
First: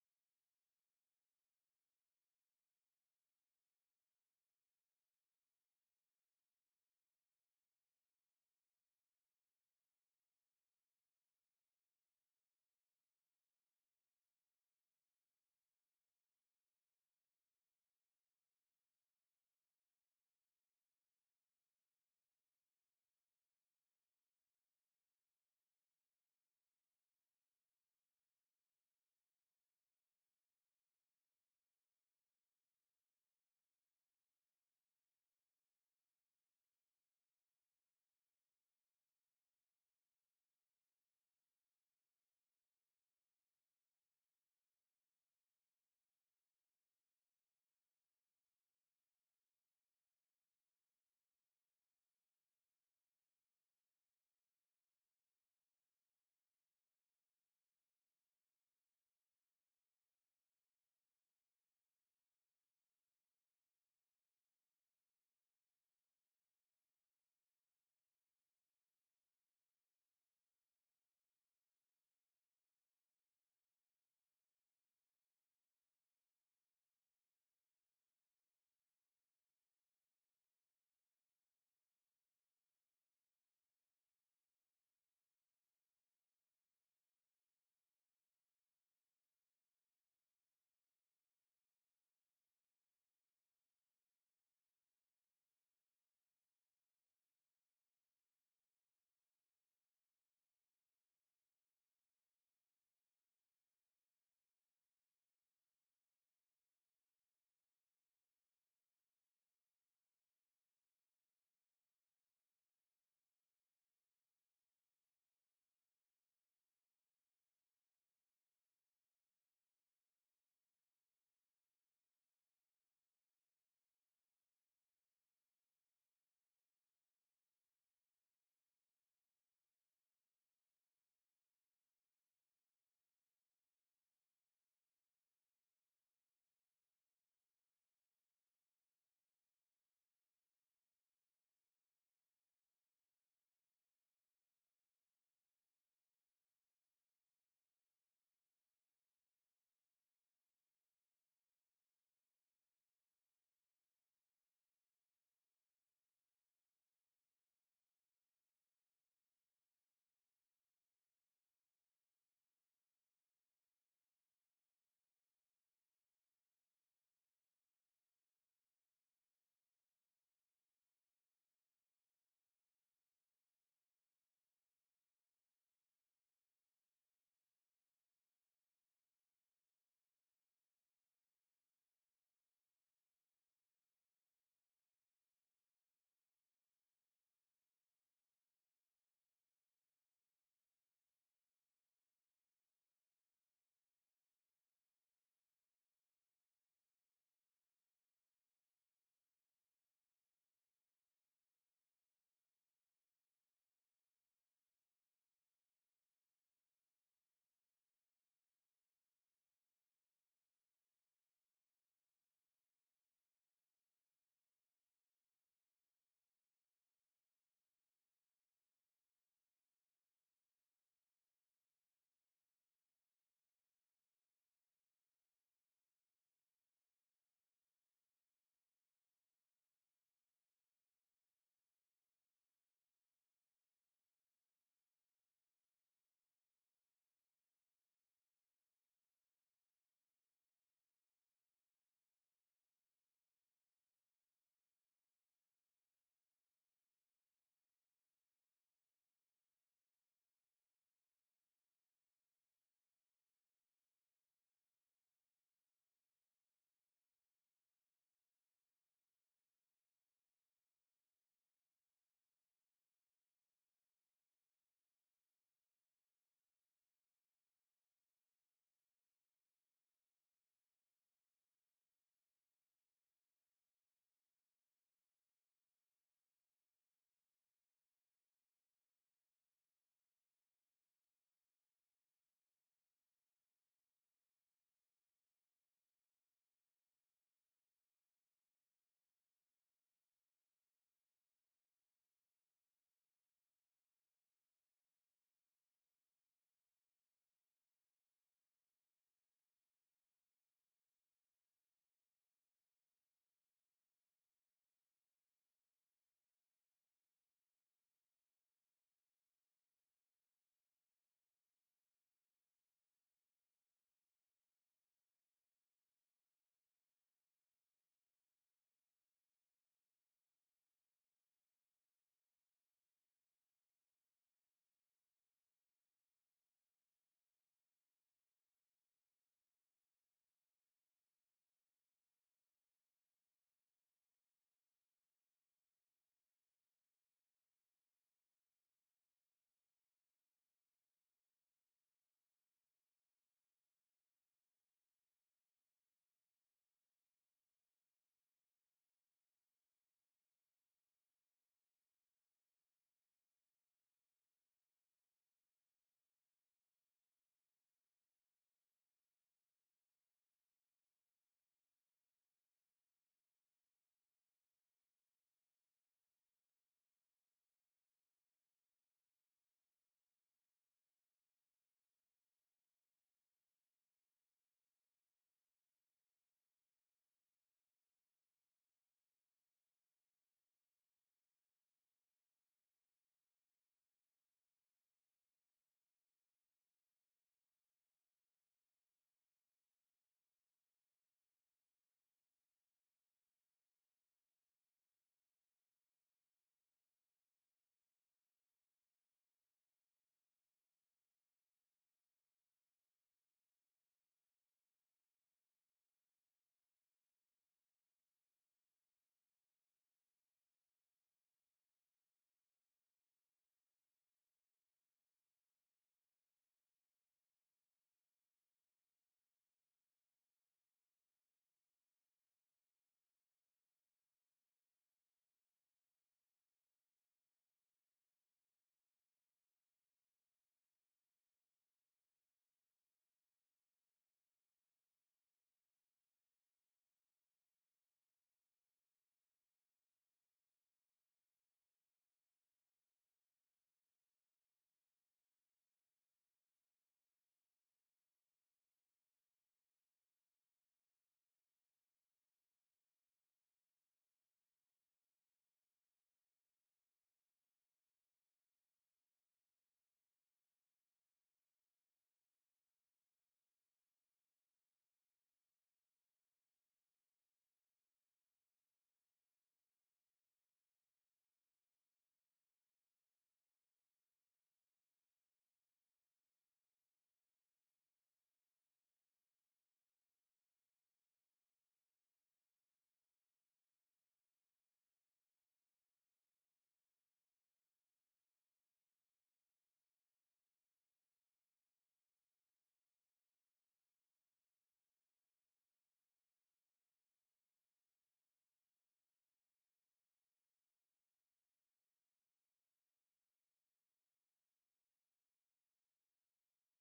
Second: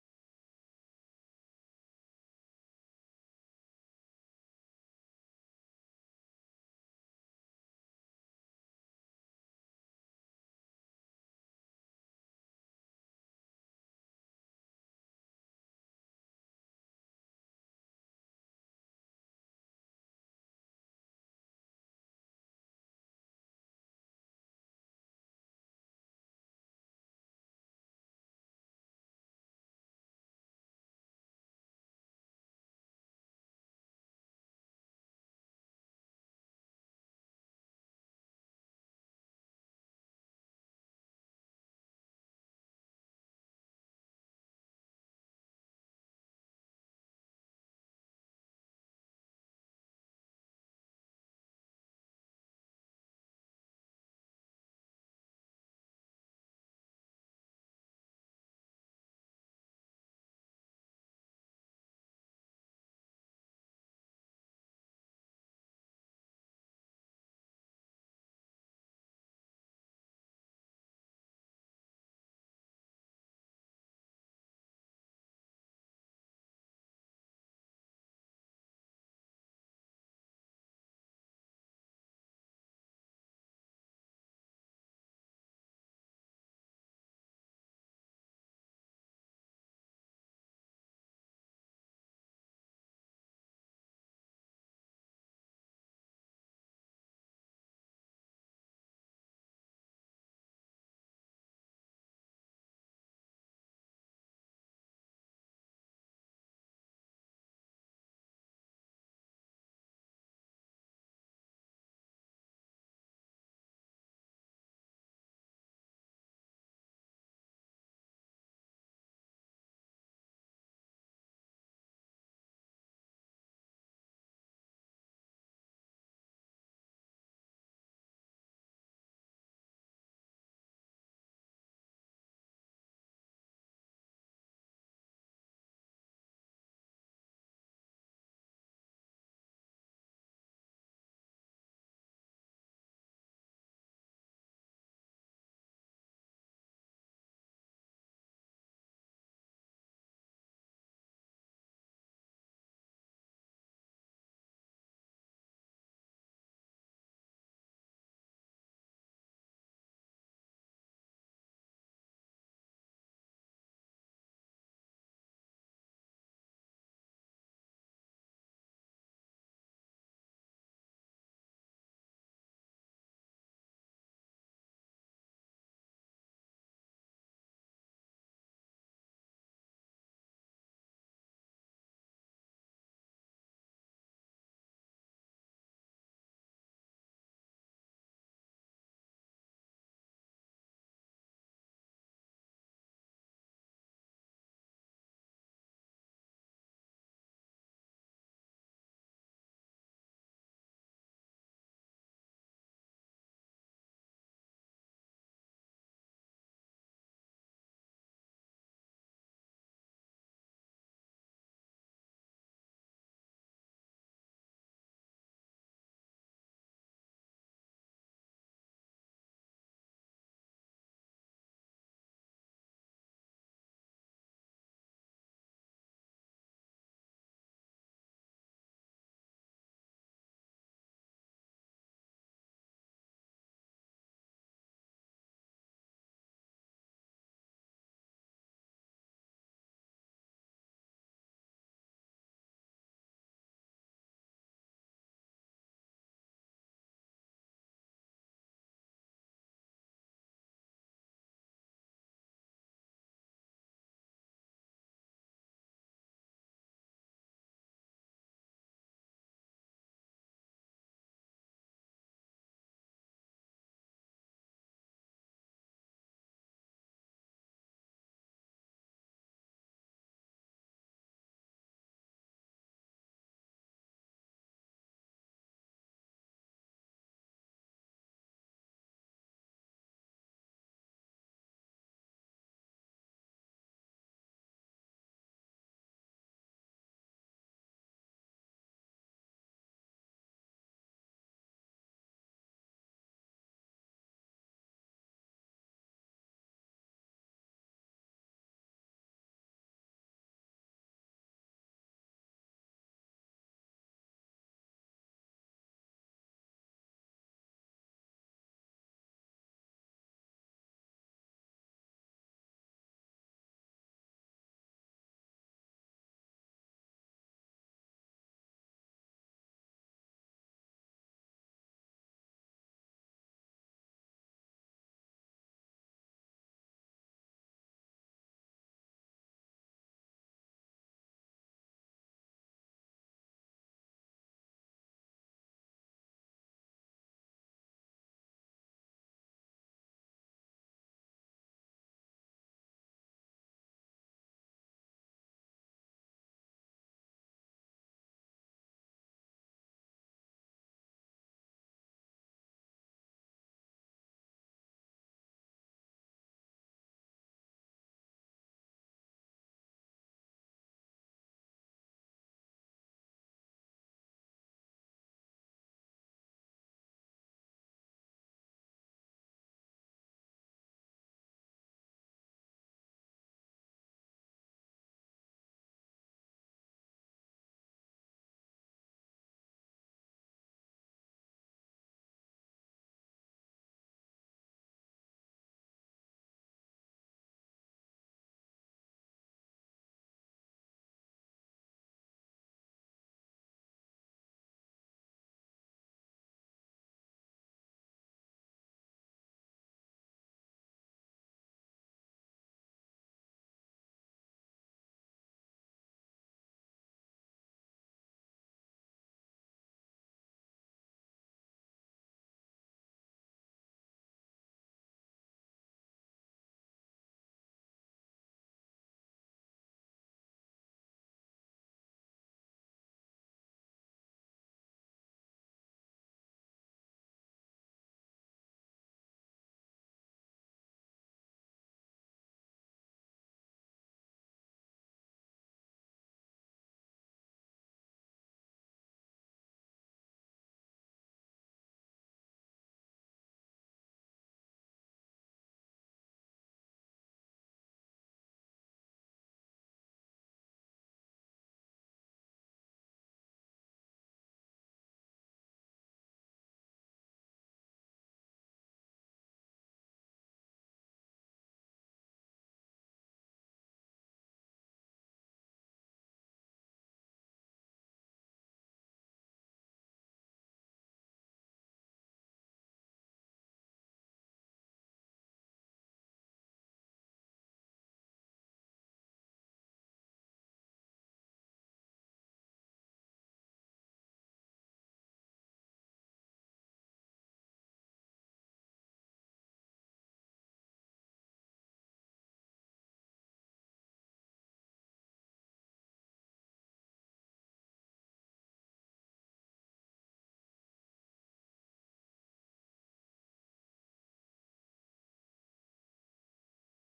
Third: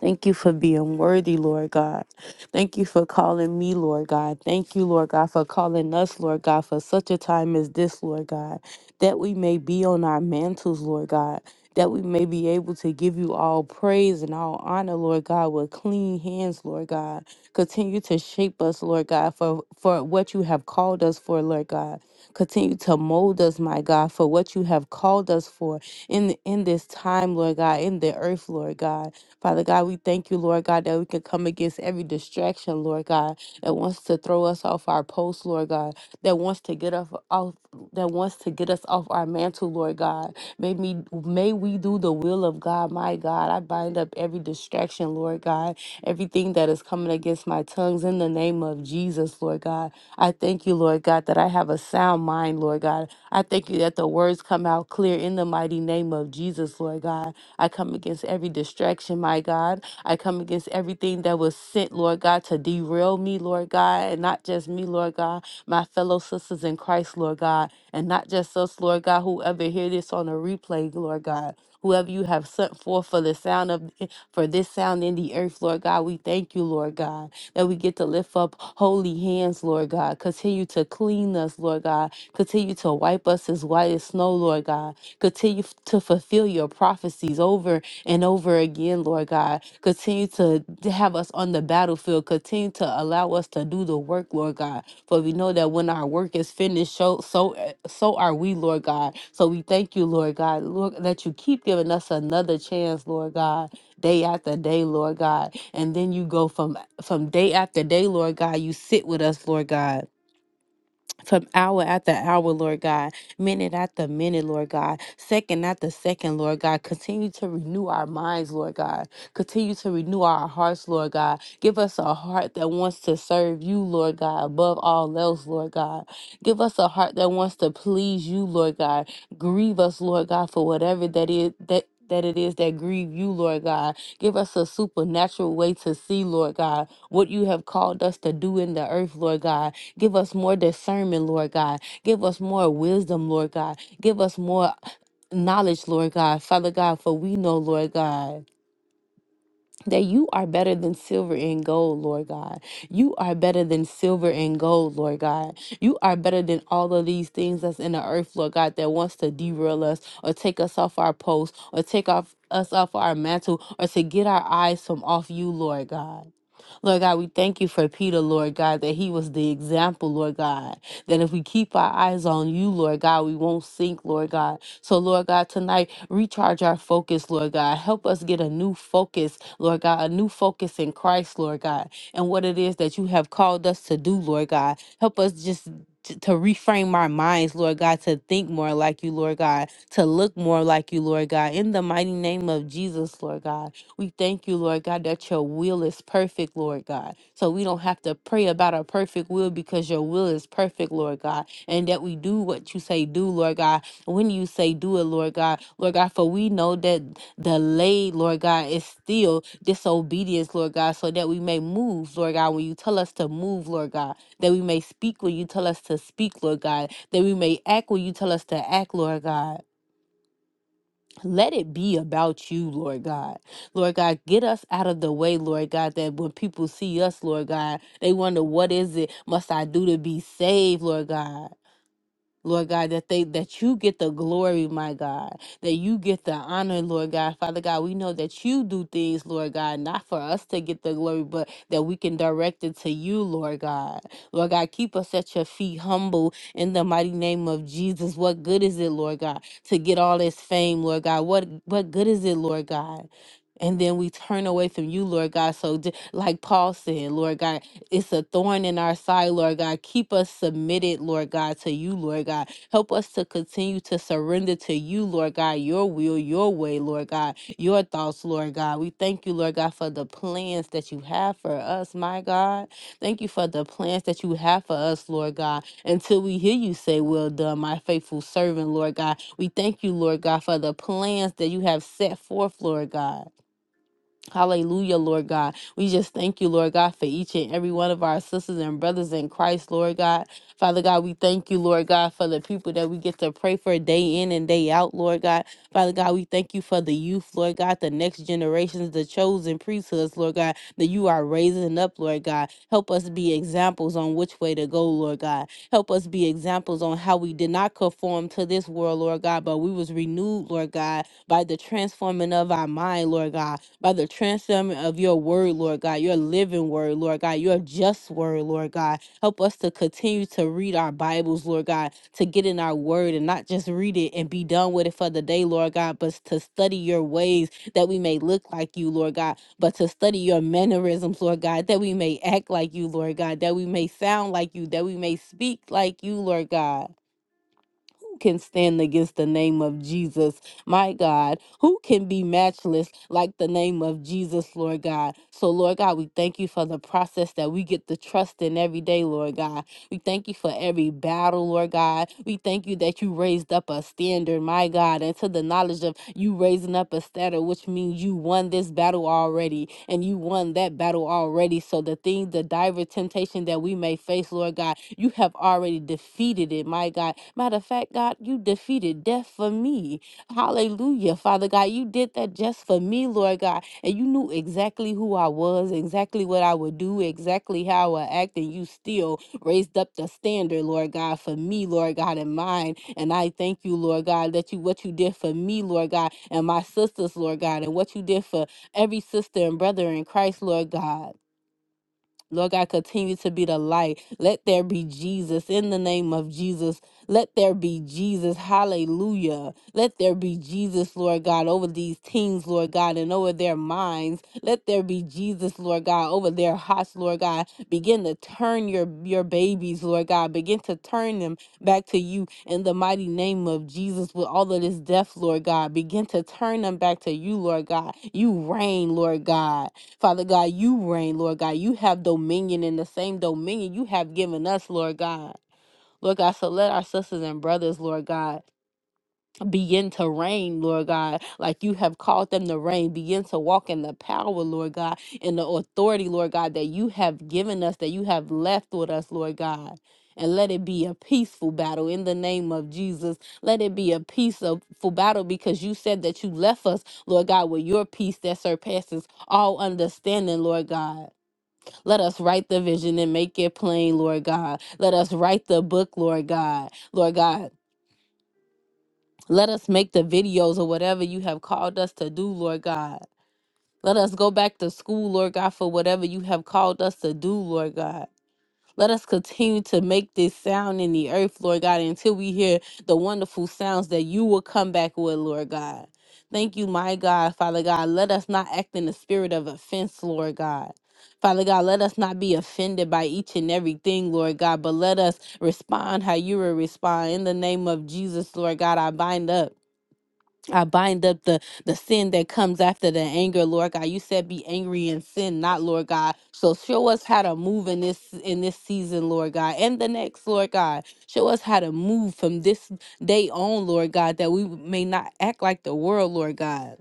Speaker 3: Thank you for being worthy, Lord God. Thank you for calling me, Lord God. Thank you, Lord God, for calling us, Lord God, for such a time as this, Lord God, that we may be on our mantles, Lord God, that we may be able to give you all praise and all honor, Lord God, with clean hands, Lord God. Continue to shape us, Lord God, for, for what you have called us for, Lord God. Continue to mold us, my God, for what you have called us for in in this time, Lord God, in the earth, Lord God. Father God, we thank you, Lord God, that we can come against every distraction, Lord God, that wants to throw us off our post, Lord God, that wants to get us off that wants to get us off our mantle, Lord God. May me may we do the will of God, my God. I bind up every distraction, Lord God, everything that is coming against my tongues in the name of Jesus, Lord God. I thank you, Lord God, that I have a sound mind, Lord God. I thank you that the words come out clear in the mighty name name of Jesus, Lord God. I come against every distraction, my God. I come against everything that was sent, Lord God, to derail me, Lord God, and not just me, Lord God, my fellow sisters in Christ, Lord God, and not just us, Lord God, whoever hear this on a replay, Lord God. Whoever you have sent forth for the sound of for this sound in the earth, Lord God, we thank you, Lord God, that we get to lift up holy hands, Lord God. Continue to clean us, Lord God. Continue to wipe us as white as snow, Lord God. Continue f- to fulfill your prophecies over and over again, Lord God. Continue to d- have us on the battlefield. Continue to allow us to do the work, Lord God. For we know that when our work is finished, so so eh, so are we, Lord God. So we thank you, Lord God, Lord, that you keep giving us another chance, Lord God, day after day, Lord God. And then you go from from day after day, Lord God. You sit with us, Lord God from hour after hour, Lord God, minute after minute, Lord God, second after second, Lord God. Continue to renew our minds, Lord God. Continue to renew our hearts, Lord God. Give us a heart that wants to serve you, Lord God, above all else, Lord God. Give us a heart that wants to please you, Lord God. Grieve us, Lord God, for whatever that is that. That it is that grieve you, Lord God. Give us a supernatural way to see, Lord God, what you have called us to do in the earth, Lord God Give us more discernment, Lord God. Give us more wisdom, Lord God. Give us more knowledge, Lord God. Father God, for we know, Lord God. That you are better than silver and gold, Lord God. You are better than silver and gold, Lord God. You are better than all of these things that's in the earth, Lord God, that wants to derail us or take us off our post or take off us off our mantle or to get our eyes from off you, Lord God. Lord God, we thank you for Peter, Lord God, that he was the example, Lord God, that if we keep our eyes on you, Lord God, we won't sink, Lord God. So, Lord God, tonight, recharge our focus, Lord God. Help us get a new focus, Lord God, a new focus in Christ, Lord God, and what it is that you have called us to do, Lord God. Help us just. To to reframe our minds, Lord God, to think more like you, Lord God, to look more like you, Lord God, in the mighty name of Jesus, Lord God. We thank you, Lord God, that your will is perfect, Lord God. So we don't have to pray about a perfect will because your will is perfect, Lord God, and that we do what you say do, Lord God. When you say do it, Lord God, Lord God, for we know that delay, Lord God, is still disobedience, Lord God, so that we may move, Lord God, when you tell us to move, Lord God, that we may speak when you tell us to speak, Lord God, that we may act when you tell us to act, Lord God. Let it be about you, Lord God. Lord God, get us out of the way, Lord God, that when people see us, Lord God, they wonder, what is it must I do to be saved, Lord God? Lord God, that they that you get the glory, my God, that you get the honor, Lord God. Father God, we know that you do things, Lord God, not for us to get the glory, but that we can direct it to you, Lord God. Lord God, keep us at your feet humble in the mighty name of Jesus. What good is it, Lord God, to get all this fame, Lord God? What what good is it, Lord God? And then we turn away from you, Lord God. So, j- like Paul said, Lord God, it's a thorn in our side, Lord God. Keep us submitted, Lord God, to you, Lord God. Help us to continue to surrender to you, Lord God, your will, your way, Lord God, your thoughts, Lord God. We thank you, Lord God, for the plans that you have for us, my God. Thank you for the plans that you have for us, Lord God. Until we hear you say, Well done, my faithful servant, Lord God. We thank you, Lord God, for the plans that you have set forth, Lord God. Hallelujah, Lord God. We just thank you, Lord God, for each and every one of our sisters and brothers in Christ, Lord God. Father God, we thank you, Lord God, for the people that we get to pray for day in and day out, Lord God. Father God, we thank you for the youth, Lord God, the next generations, the chosen priesthoods, Lord God, that you are raising up, Lord God. Help us be examples on which way to go, Lord God. Help us be examples on how we did not conform to this world, Lord God, but we was renewed, Lord God, by the transforming of our mind, Lord God by the transforming of your word, Lord God, your living word, Lord God, your just word, Lord God. Help us to continue to read our Bibles, Lord God, to get in our word and not just read it and be done with it for the day, Lord God, but to study your ways that we may look like you, Lord God, but to study your mannerisms, Lord God, that we may act like you, Lord God, that we may sound like you, that we may speak like you, Lord God. Who can stand against the name of Jesus, my God? Who can be matchless like the name of Jesus, Lord God? So, Lord God, we thank you for the process that we get to trust in every day, Lord God. We thank you for every battle, Lord God. We thank you that you raised up a standard, my God, and to the knowledge of you raising up a standard, which means you won this battle already and you won that battle already. So the thing, the diver temptation that we may face, Lord God, you have already defeated it, my God. Matter of fact, God, you defeated death for me. Hallelujah, Father God. You did that just for me, Lord God. And you knew exactly who I was, exactly what I would do, exactly how I would act, and you still raised up the standard, Lord God, for me, Lord God, and mine. And I thank you, Lord God, that you what you did for me, Lord God, and my sisters, Lord God, and what you did for every sister and brother in Christ, Lord God. Lord God, continue to be the light. Let there be Jesus in the name of Jesus. Let there be Jesus. Hallelujah. Let there be Jesus, Lord God, over these teens, Lord God, and over their minds. Let there be Jesus, Lord God, over their hearts, Lord God. Begin to turn your, your babies, Lord God. Begin to turn them back to you in the mighty name of Jesus with all of this death, Lord God. Begin to turn them back to you, Lord God. You reign, Lord God. Father God, you reign, Lord God. You have dominion in the same dominion you have given us, Lord God. Lord God, so let our sisters and brothers, Lord God, begin to reign, Lord God, like you have called them to reign. Begin to walk in the power, Lord God, in the authority, Lord God, that you have given us, that you have left with us, Lord God. And let it be a peaceful battle in the name of Jesus. Let it be a peaceful battle because you said that you left us, Lord God, with your peace that surpasses all understanding, Lord God. Let us write the vision and make it plain, Lord God. Let us write the book, Lord God. Lord God, let us make the videos or whatever you have called us to do, Lord God. Let us go back to school, Lord God, for whatever you have called us to do, Lord God. Let us continue to make this sound in the earth, Lord God, until we hear the wonderful sounds that you will come back with, Lord God. Thank you, my God, Father God. Let us not act in the spirit of offense, Lord God. Father God, let us not be offended by each and everything, Lord God, but let us respond how you will respond. In the name of Jesus, Lord God, I bind up. I bind up the the sin that comes after the anger, Lord God. You said be angry and sin not, Lord God. So show us how to move in this in this season, Lord God, and the next, Lord God. Show us how to move from this day on, Lord God, that we may not act like the world, Lord God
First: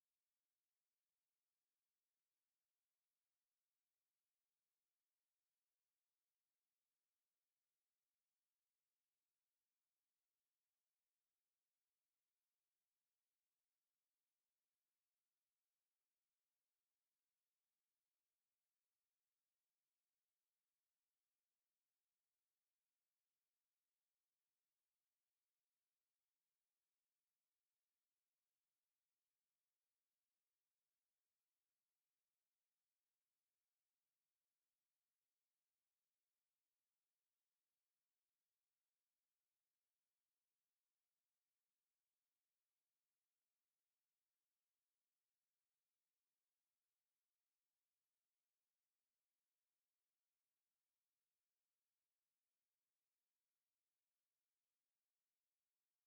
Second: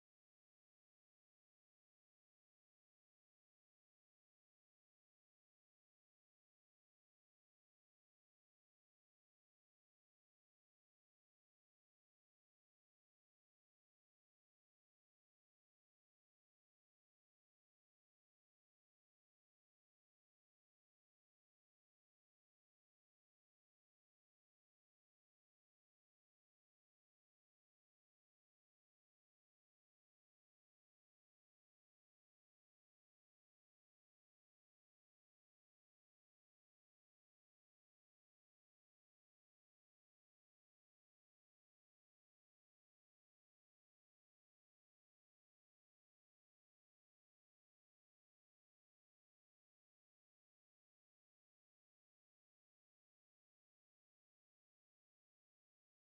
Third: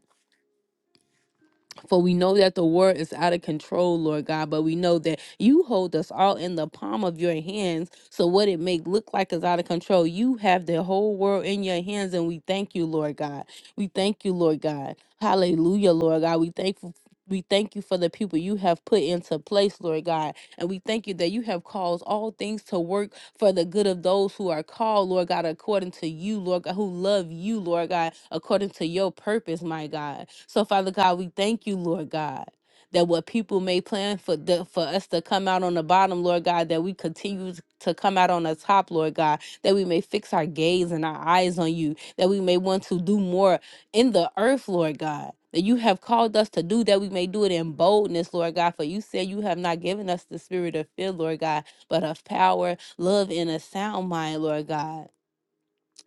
Speaker 3: for we know that the world is out of control, Lord God, but we know that you hold us all in the palm of your hands. So what it may look like is out of control. You have the whole world in your hands, and we thank you, Lord God. We thank you, Lord God. Hallelujah, Lord God. We thankful. We thank you for the people you have put into place, Lord God. And we thank you that you have caused all things to work for the good of those who are called, Lord God, according to you, Lord God, who love you, Lord God, according to your purpose, my God. So, Father God, we thank you, Lord God. That what people may plan for the, for us to come out on the bottom, Lord God, that we continue to come out on the top, Lord God, that we may fix our gaze and our eyes on you, that we may want to do more in the earth, Lord God, that you have called us to do, that we may do it in boldness, Lord God. For you said you have not given us the spirit of fear, Lord God, but of power, love, and a sound mind, Lord God.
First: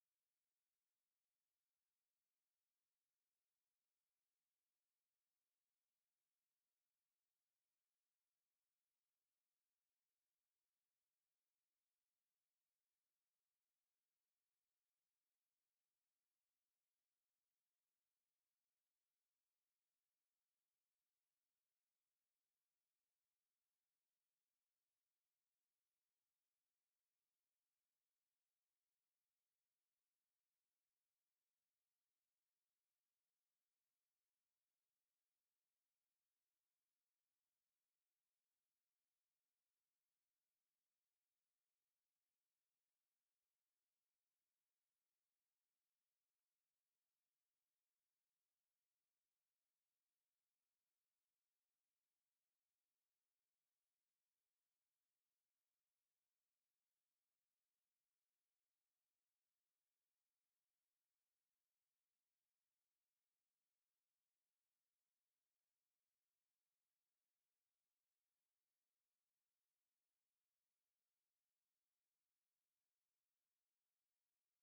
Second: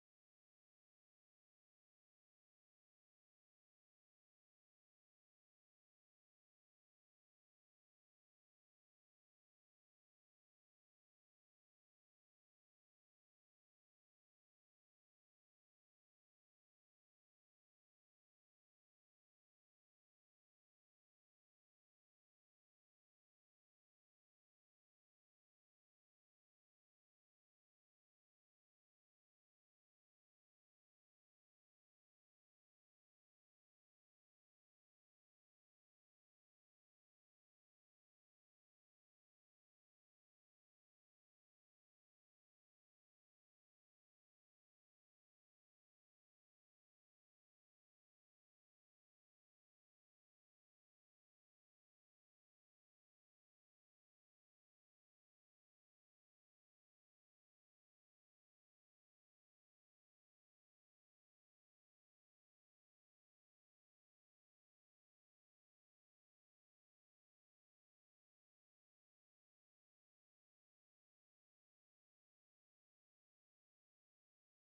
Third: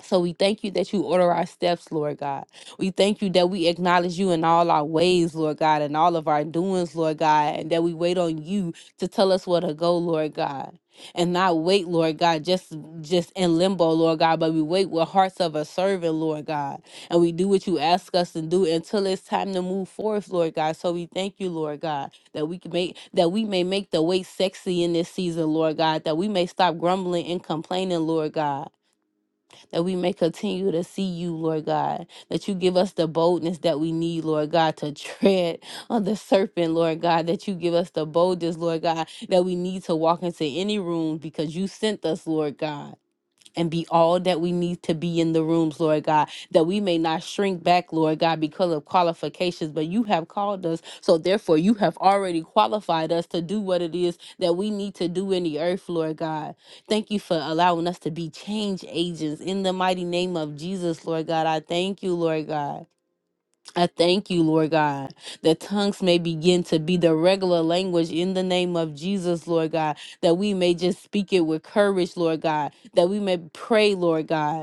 Speaker 3: So we thank you that you order our steps, Lord God. We thank you that we acknowledge you in all our ways, Lord God, and all of our doings, Lord God, and that we wait on you to tell us where to go, Lord God. And not wait, Lord God, just just in limbo, Lord God, but we wait with hearts of a servant, Lord God. And we do what you ask us to do until it's time to move forth, Lord God. So we thank you, Lord God, that we can make that we may make the wait sexy in this season, Lord God, that we may stop grumbling and complaining, Lord God that we may continue to see you, Lord God, that you give us the boldness that we need, Lord God, to tread on the serpent, Lord God, that you give us the boldness, Lord God, that we need to walk into any room because you sent us, Lord God and be all that we need to be in the rooms, Lord God, that we may not shrink back, Lord God, because of qualifications, but you have called us. So therefore, you have already qualified us to do what it is that we need to do in the earth, Lord God. Thank you for allowing us to be change agents in the mighty name of Jesus, Lord God. I thank you, Lord God. I thank you, Lord God, that tongues may begin to be the regular language in the name of Jesus, Lord God, that we may just speak it with courage, Lord God, that we may pray, Lord God.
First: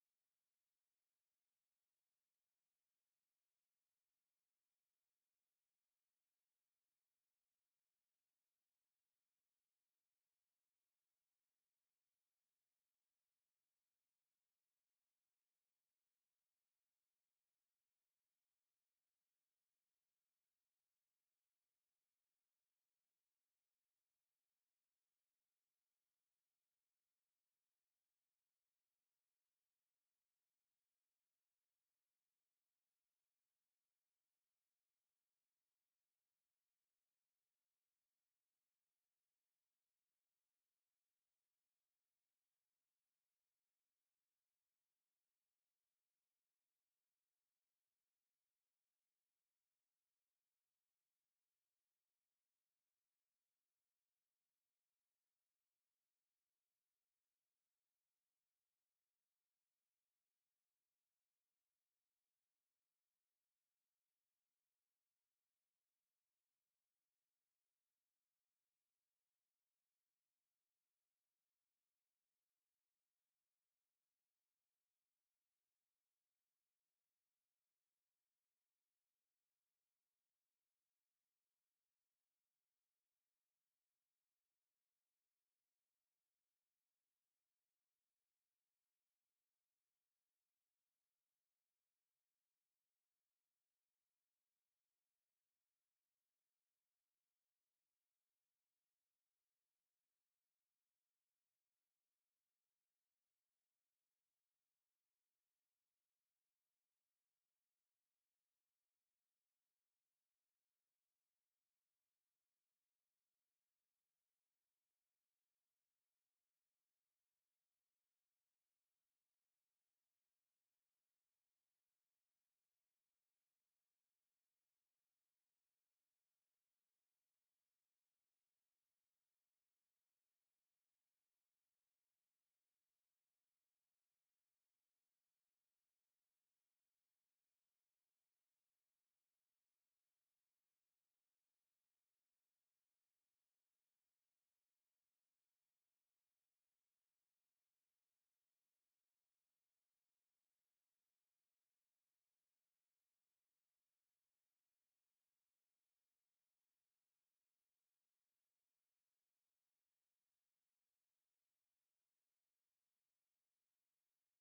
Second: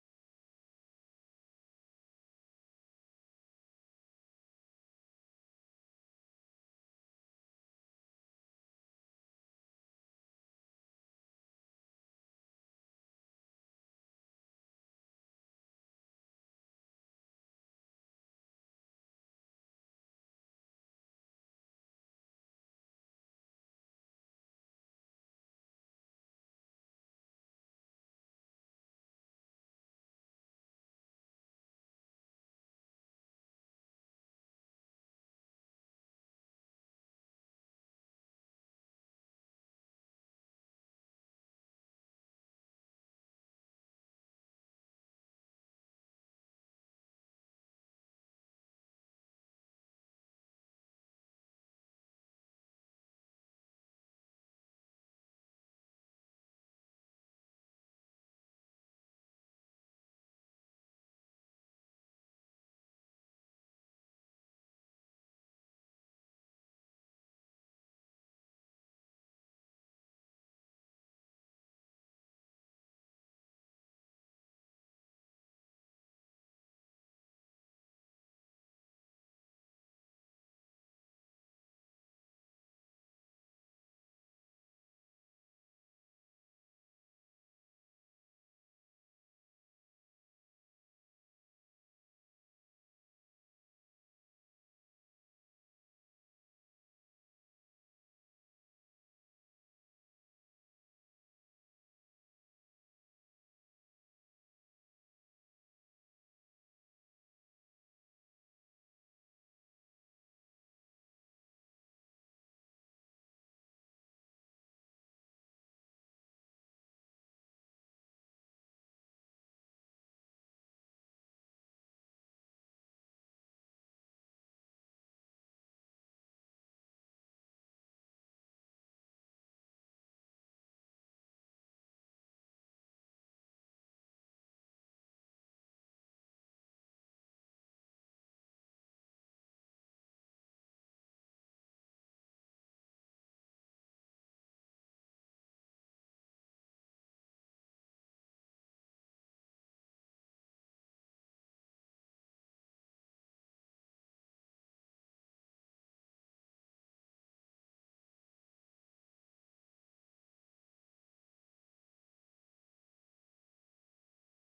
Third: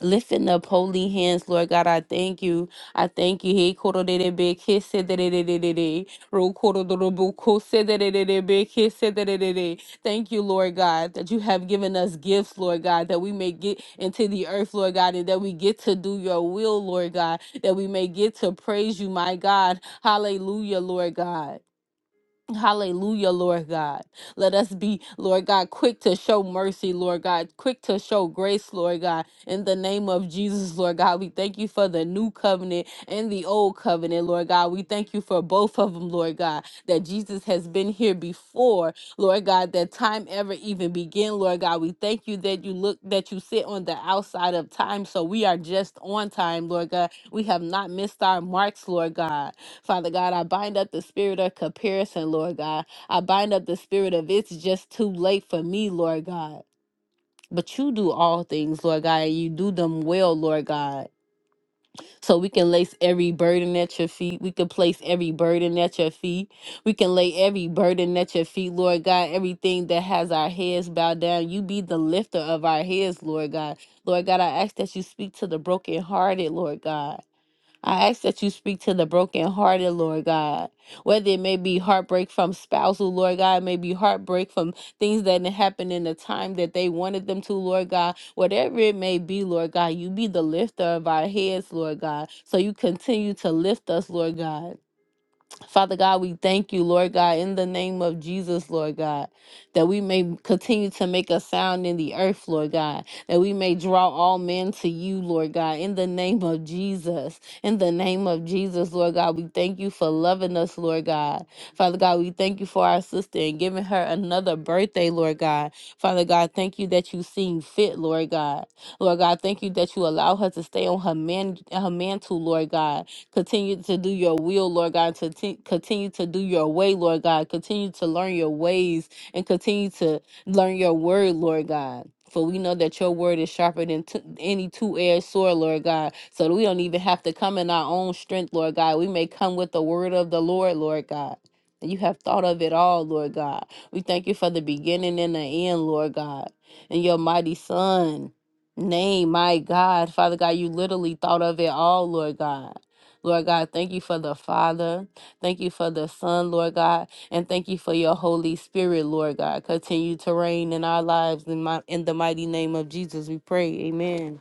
Speaker 3: Lifting up holy hands, Lord God, I thank you. I thank you. Hey, koro de de be kiss de de de de de de. Ro koro do do bu ko se de de de de be kiss de de de de. Thank you, Lord God, that you have given us gifts, Lord God, that we may get into the earth, Lord God, and that we get to do your will, Lord God, that we may get to praise you, my God. Hallelujah, Lord God. Hallelujah, Lord God. Let us be, Lord God, quick to show mercy, Lord God, quick to show grace, Lord God. In the name of Jesus, Lord God, we thank you for the new covenant and the old covenant, Lord God. We thank you for both of them, Lord God, that Jesus has been here before, Lord God, that time ever even began, Lord God. We thank you that you look, that you sit on the outside of time. So we are just on time, Lord God. We have not missed our marks, Lord God. Father God, I bind up the spirit of comparison, Lord God. I bind up the spirit of it's just too late for me, Lord God. But you do all things, Lord God, and you do them well, Lord God. So we can lace every burden at your feet. We can place every burden at your feet. We can lay every burden at your feet, Lord God. Everything that has our heads bowed down, you be the lifter of our heads, Lord God. Lord God, I ask that you speak to the brokenhearted, Lord God. I ask that you speak to the brokenhearted, Lord God. Whether it may be heartbreak from spousal, Lord God, it may be heartbreak from things that didn't happen in the time that they wanted them to, Lord God. Whatever it may be, Lord God, you be the lifter of our heads, Lord God. So you continue to lift us, Lord God. Father God, we thank you, Lord God, in the name of Jesus, Lord God, that we may continue to make a sound in the earth, Lord God, that we may draw all men to you, Lord God, in the name of Jesus. In the name of Jesus, Lord God, we thank you for loving us, Lord God. Father God, we thank you for our sister and giving her another birthday, Lord God. Father God, thank you that you seem fit, Lord God. Lord God, thank you that you allow her to stay on her man her mantle, Lord God. Continue to do your will, Lord God. To t- continue to do your way, Lord God. Continue to learn your ways and continue to learn your word, Lord God. For we know that your word is sharper than t- any two edged sword, Lord God. So that we don't even have to come in our own strength, Lord God. We may come with the word of the Lord, Lord God. And you have thought of it all, Lord God. We thank you for the beginning and the end, Lord God. And your mighty Son, name, my God. Father God, you literally thought of it all, Lord God. Lord God, thank you for the Father. Thank you for the Son, Lord God, and thank you for your Holy Spirit, Lord God. Continue to reign in our lives in my in the mighty name of Jesus. We pray. Amen.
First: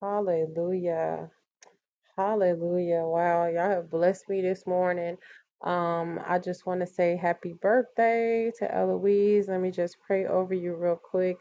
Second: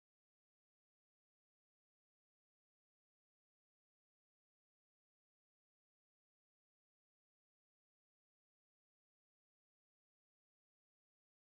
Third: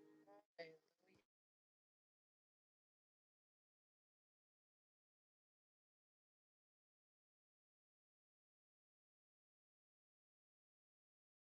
Speaker 2: Hallelujah. Hallelujah. Wow, y'all have blessed me this morning. Um, I just want to say happy birthday to Eloise. Let me just pray over you real quick.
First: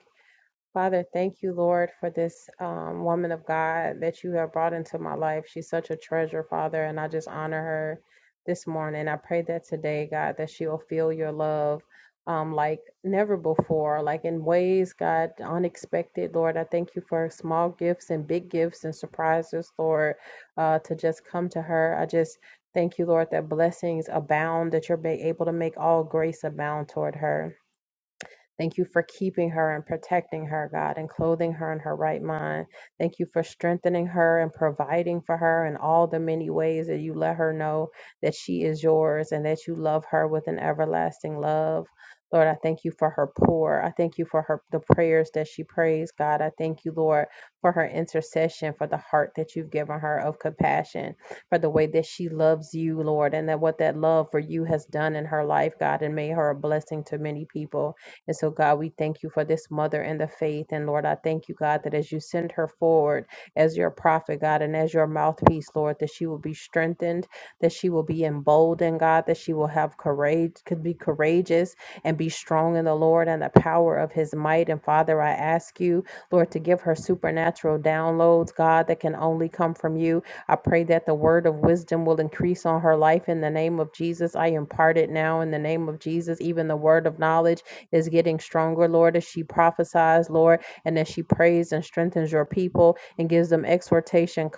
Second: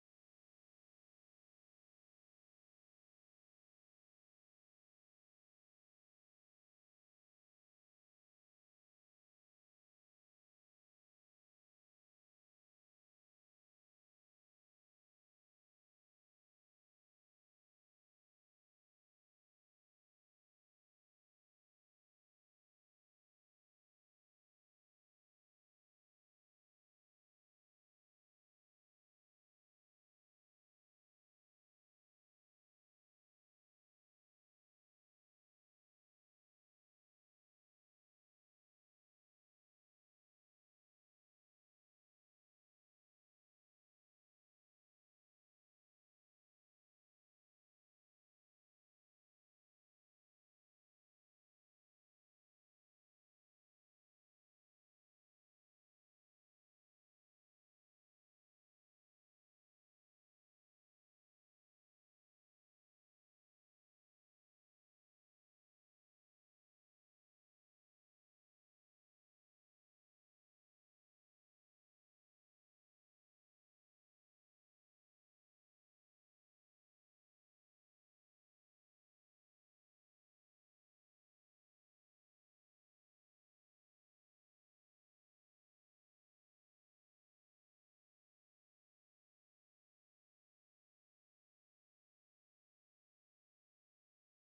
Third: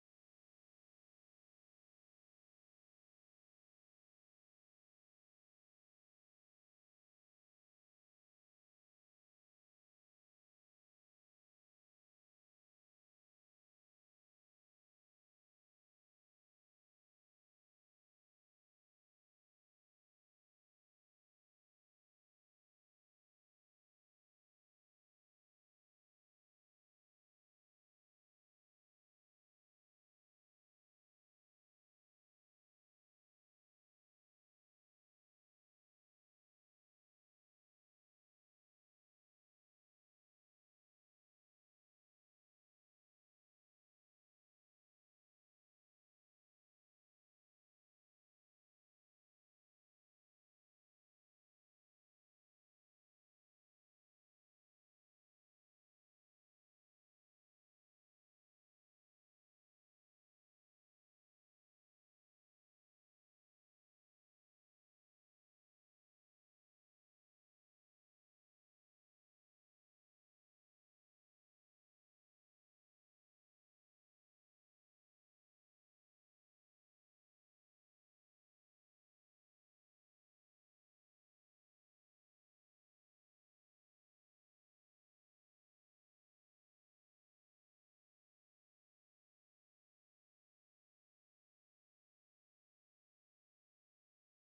Speaker 2: Father, thank you, Lord, for this um, woman of God that you have brought into my life. She's such a treasure, Father, and I just honor her this morning. I pray that today, God, that she'll feel your love um, like never before, like in ways, God, unexpected, Lord. I thank you for small gifts and big gifts and surprises, Lord, uh, to just come to her. I just thank you, Lord, that blessings abound, that you're able to make all grace abound toward her. Thank you for keeping her and protecting her, God, and clothing her in her right mind. Thank you for strengthening her and providing for her in all the many ways that you let her know that she is yours and that you love her with an everlasting love. Lord, I thank you for her pour. I thank you for her the prayers that she prays, God. I thank you, Lord, for her intercession, for the heart that you've given her of compassion, for the way that she loves you, Lord, and that what that love for you has done in her life, God, and made her a blessing to many people. And so, God, we thank you for this mother in the faith. And Lord, I thank you, God, that as you send her forward as your prophet, God, and as your mouthpiece, Lord, that she will be strengthened, that she will be emboldened, God, that she will have courage, could be courageous and be strong in the Lord and the power of his might. And Father, I ask you, Lord, to give her supernatural downloads, God, that can only come from you. I pray that the word of wisdom will increase on her life in the name of Jesus. I impart it now in the name of Jesus, even the word of knowledge is getting stronger, Lord, as she prophesies, Lord, and as she prays and strengthens your people and gives them exhortation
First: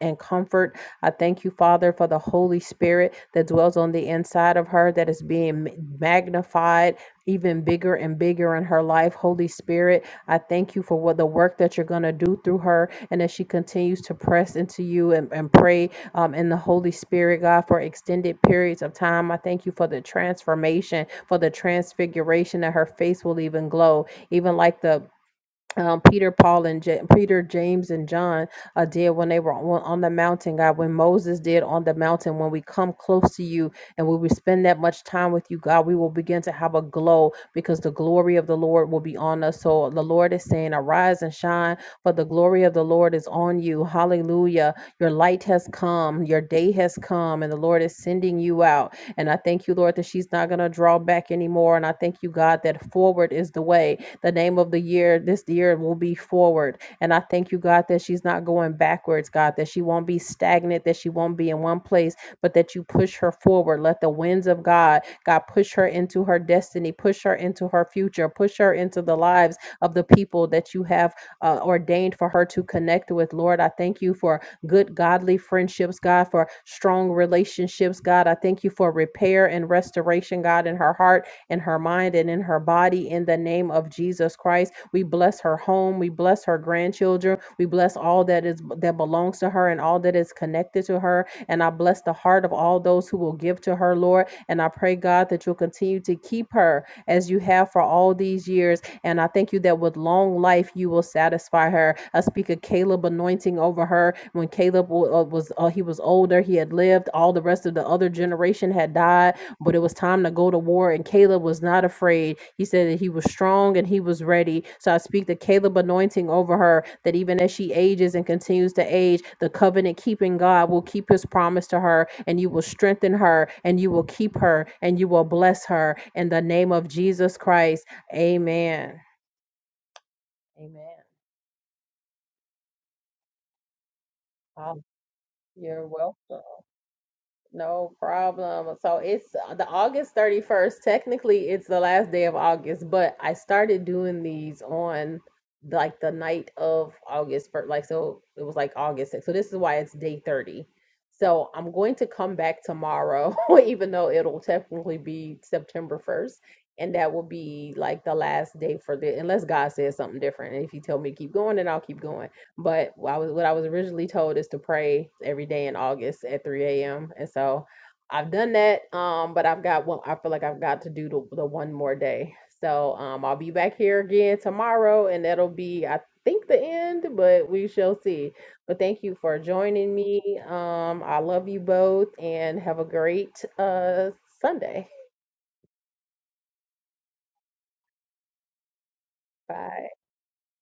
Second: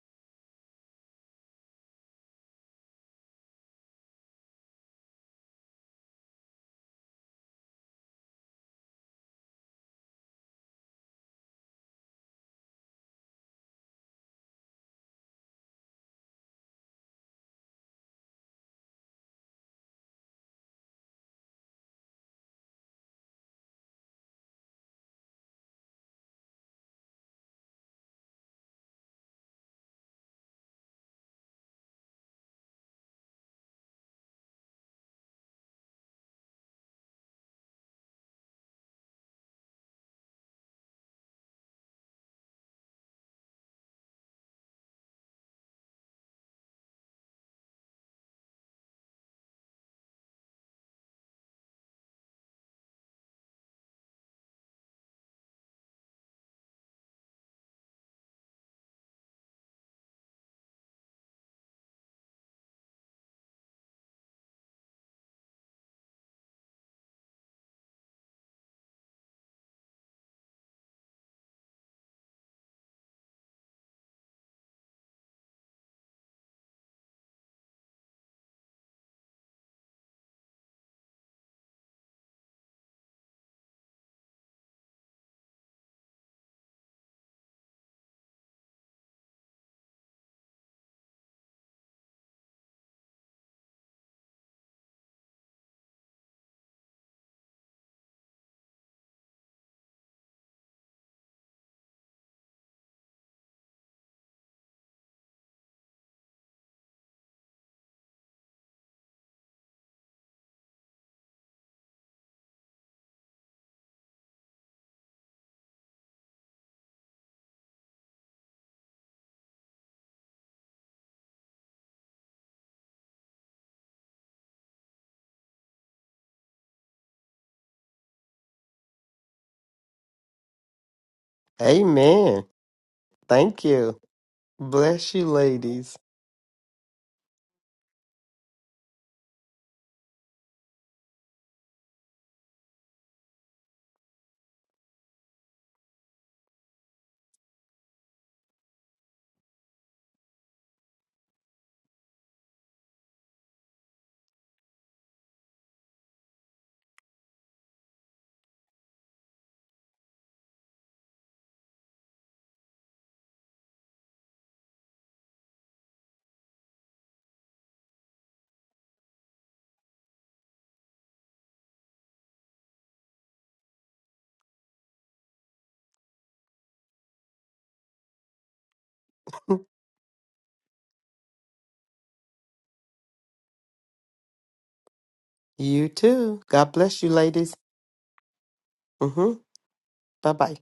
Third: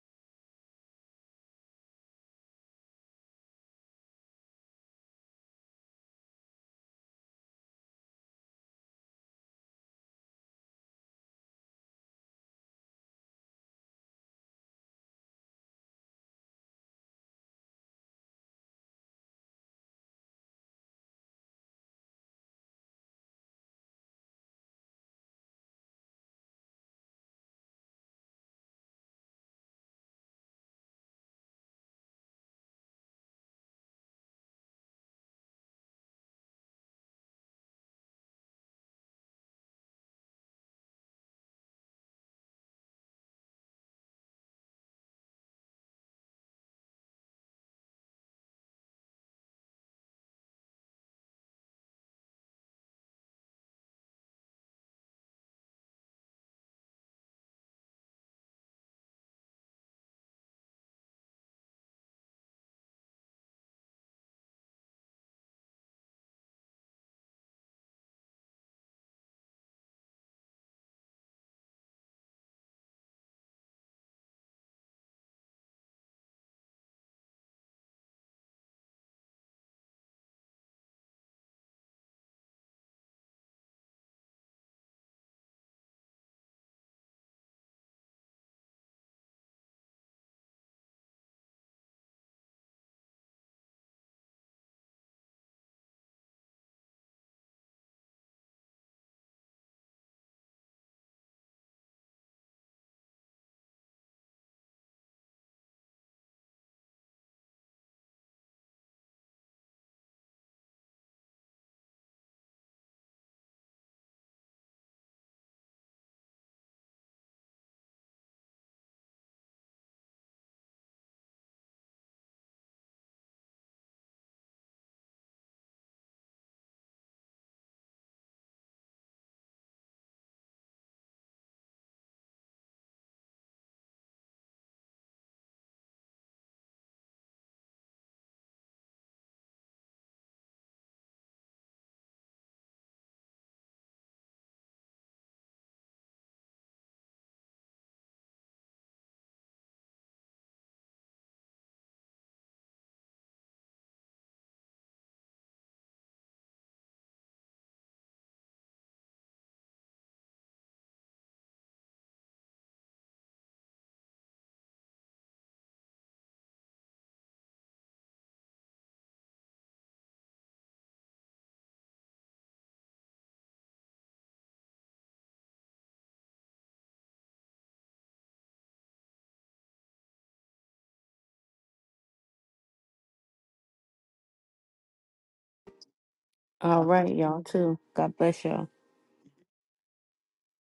Speaker 2: and comfort. I thank you, Father, for the Holy Spirit that dwells on the inside of her that is being magnified. Even bigger and bigger in her life. Holy Spirit, I thank you for what the work that you're going to do through her. And as she continues to press into you and, and pray um, in the Holy Spirit, God, for extended periods of time. I thank you for the transformation, for the transfiguration that her face will even glow, even like the um, Peter, Paul, and Ja- Peter, James, and John uh, did when they were on, on the mountain, God, when Moses did on the mountain, when we come close to you and when we spend that much time with you, God, we will begin to have a glow because the glory of the Lord will be on us. So the Lord is saying, Arise and shine, for the glory of the Lord is on you. Hallelujah. Your light has come, your day has come, and the Lord is sending you out. And I thank you, Lord, that she's not going to draw back anymore. And I thank you, God, that forward is the way the name of the year, this year will be forward. And I thank you, God, that she's not going backwards, God, that she won't be stagnant, that she won't be in one place, but that you push her forward. Let the winds of God, God, push her into her destiny, push her into her future, push her into the lives of the people that you have uh, ordained for her to connect with. Lord, I thank you for good, godly friendships, God, for strong relationships, God. I thank you for repair and restoration, God, in her heart in her mind and in her body in the name of Jesus Christ. We bless her home. We bless her grandchildren. We bless all that is that belongs to her and all that is connected to her. And I bless the heart of all those who will give to her, Lord. And I pray, God, that you'll continue to keep her as you have for all these years and I thank you that with long life, you will satisfy her. I speak of Caleb anointing over her. When Caleb uh, was, uh, he was older, he had lived. All the rest of the other generation had died, but it was time to go to war. And Caleb was not afraid. He said that he was strong and he was ready. So I speak the Caleb anointing over her that even as she ages and continues to age, the covenant keeping God will keep his promise to her and you will strengthen her and you will keep her and you will bless her in the name of Jesus Christ. Amen. Amen.
Speaker 1: Amen. Thank you.
Speaker 2: Oh,
Speaker 1: Bless you,
Speaker 2: you're
Speaker 1: ladies.
Speaker 2: welcome. No problem. So it's uh, the August 31st. Technically, it's the last day of August, but I started doing these on like the night of August 1st. Like, so it was like August 6th. So this is why it's day 30. So I'm going to come back tomorrow, even though it'll technically be September 1st. And that will be like the last day for the, unless God says something different. And if you tell me to keep going, then I'll keep going But I was what I was originally told is to pray every day in August at 3 a.m. And so I've done that. Um, but I've got one I feel like I've got to do the, the one more day. So um I'll be back here again tomorrow and that'll be I think the end, but we shall see. But thank you for joining me. Um I love you both and have a great uh Sunday.
Speaker 1: You too. God
Speaker 3: All
Speaker 1: bless you,
Speaker 3: right, y'all
Speaker 1: ladies.
Speaker 3: too. God bless y'all.
Speaker 1: Mm-hmm.
Speaker 2: Bye.
Speaker 1: Bye bye.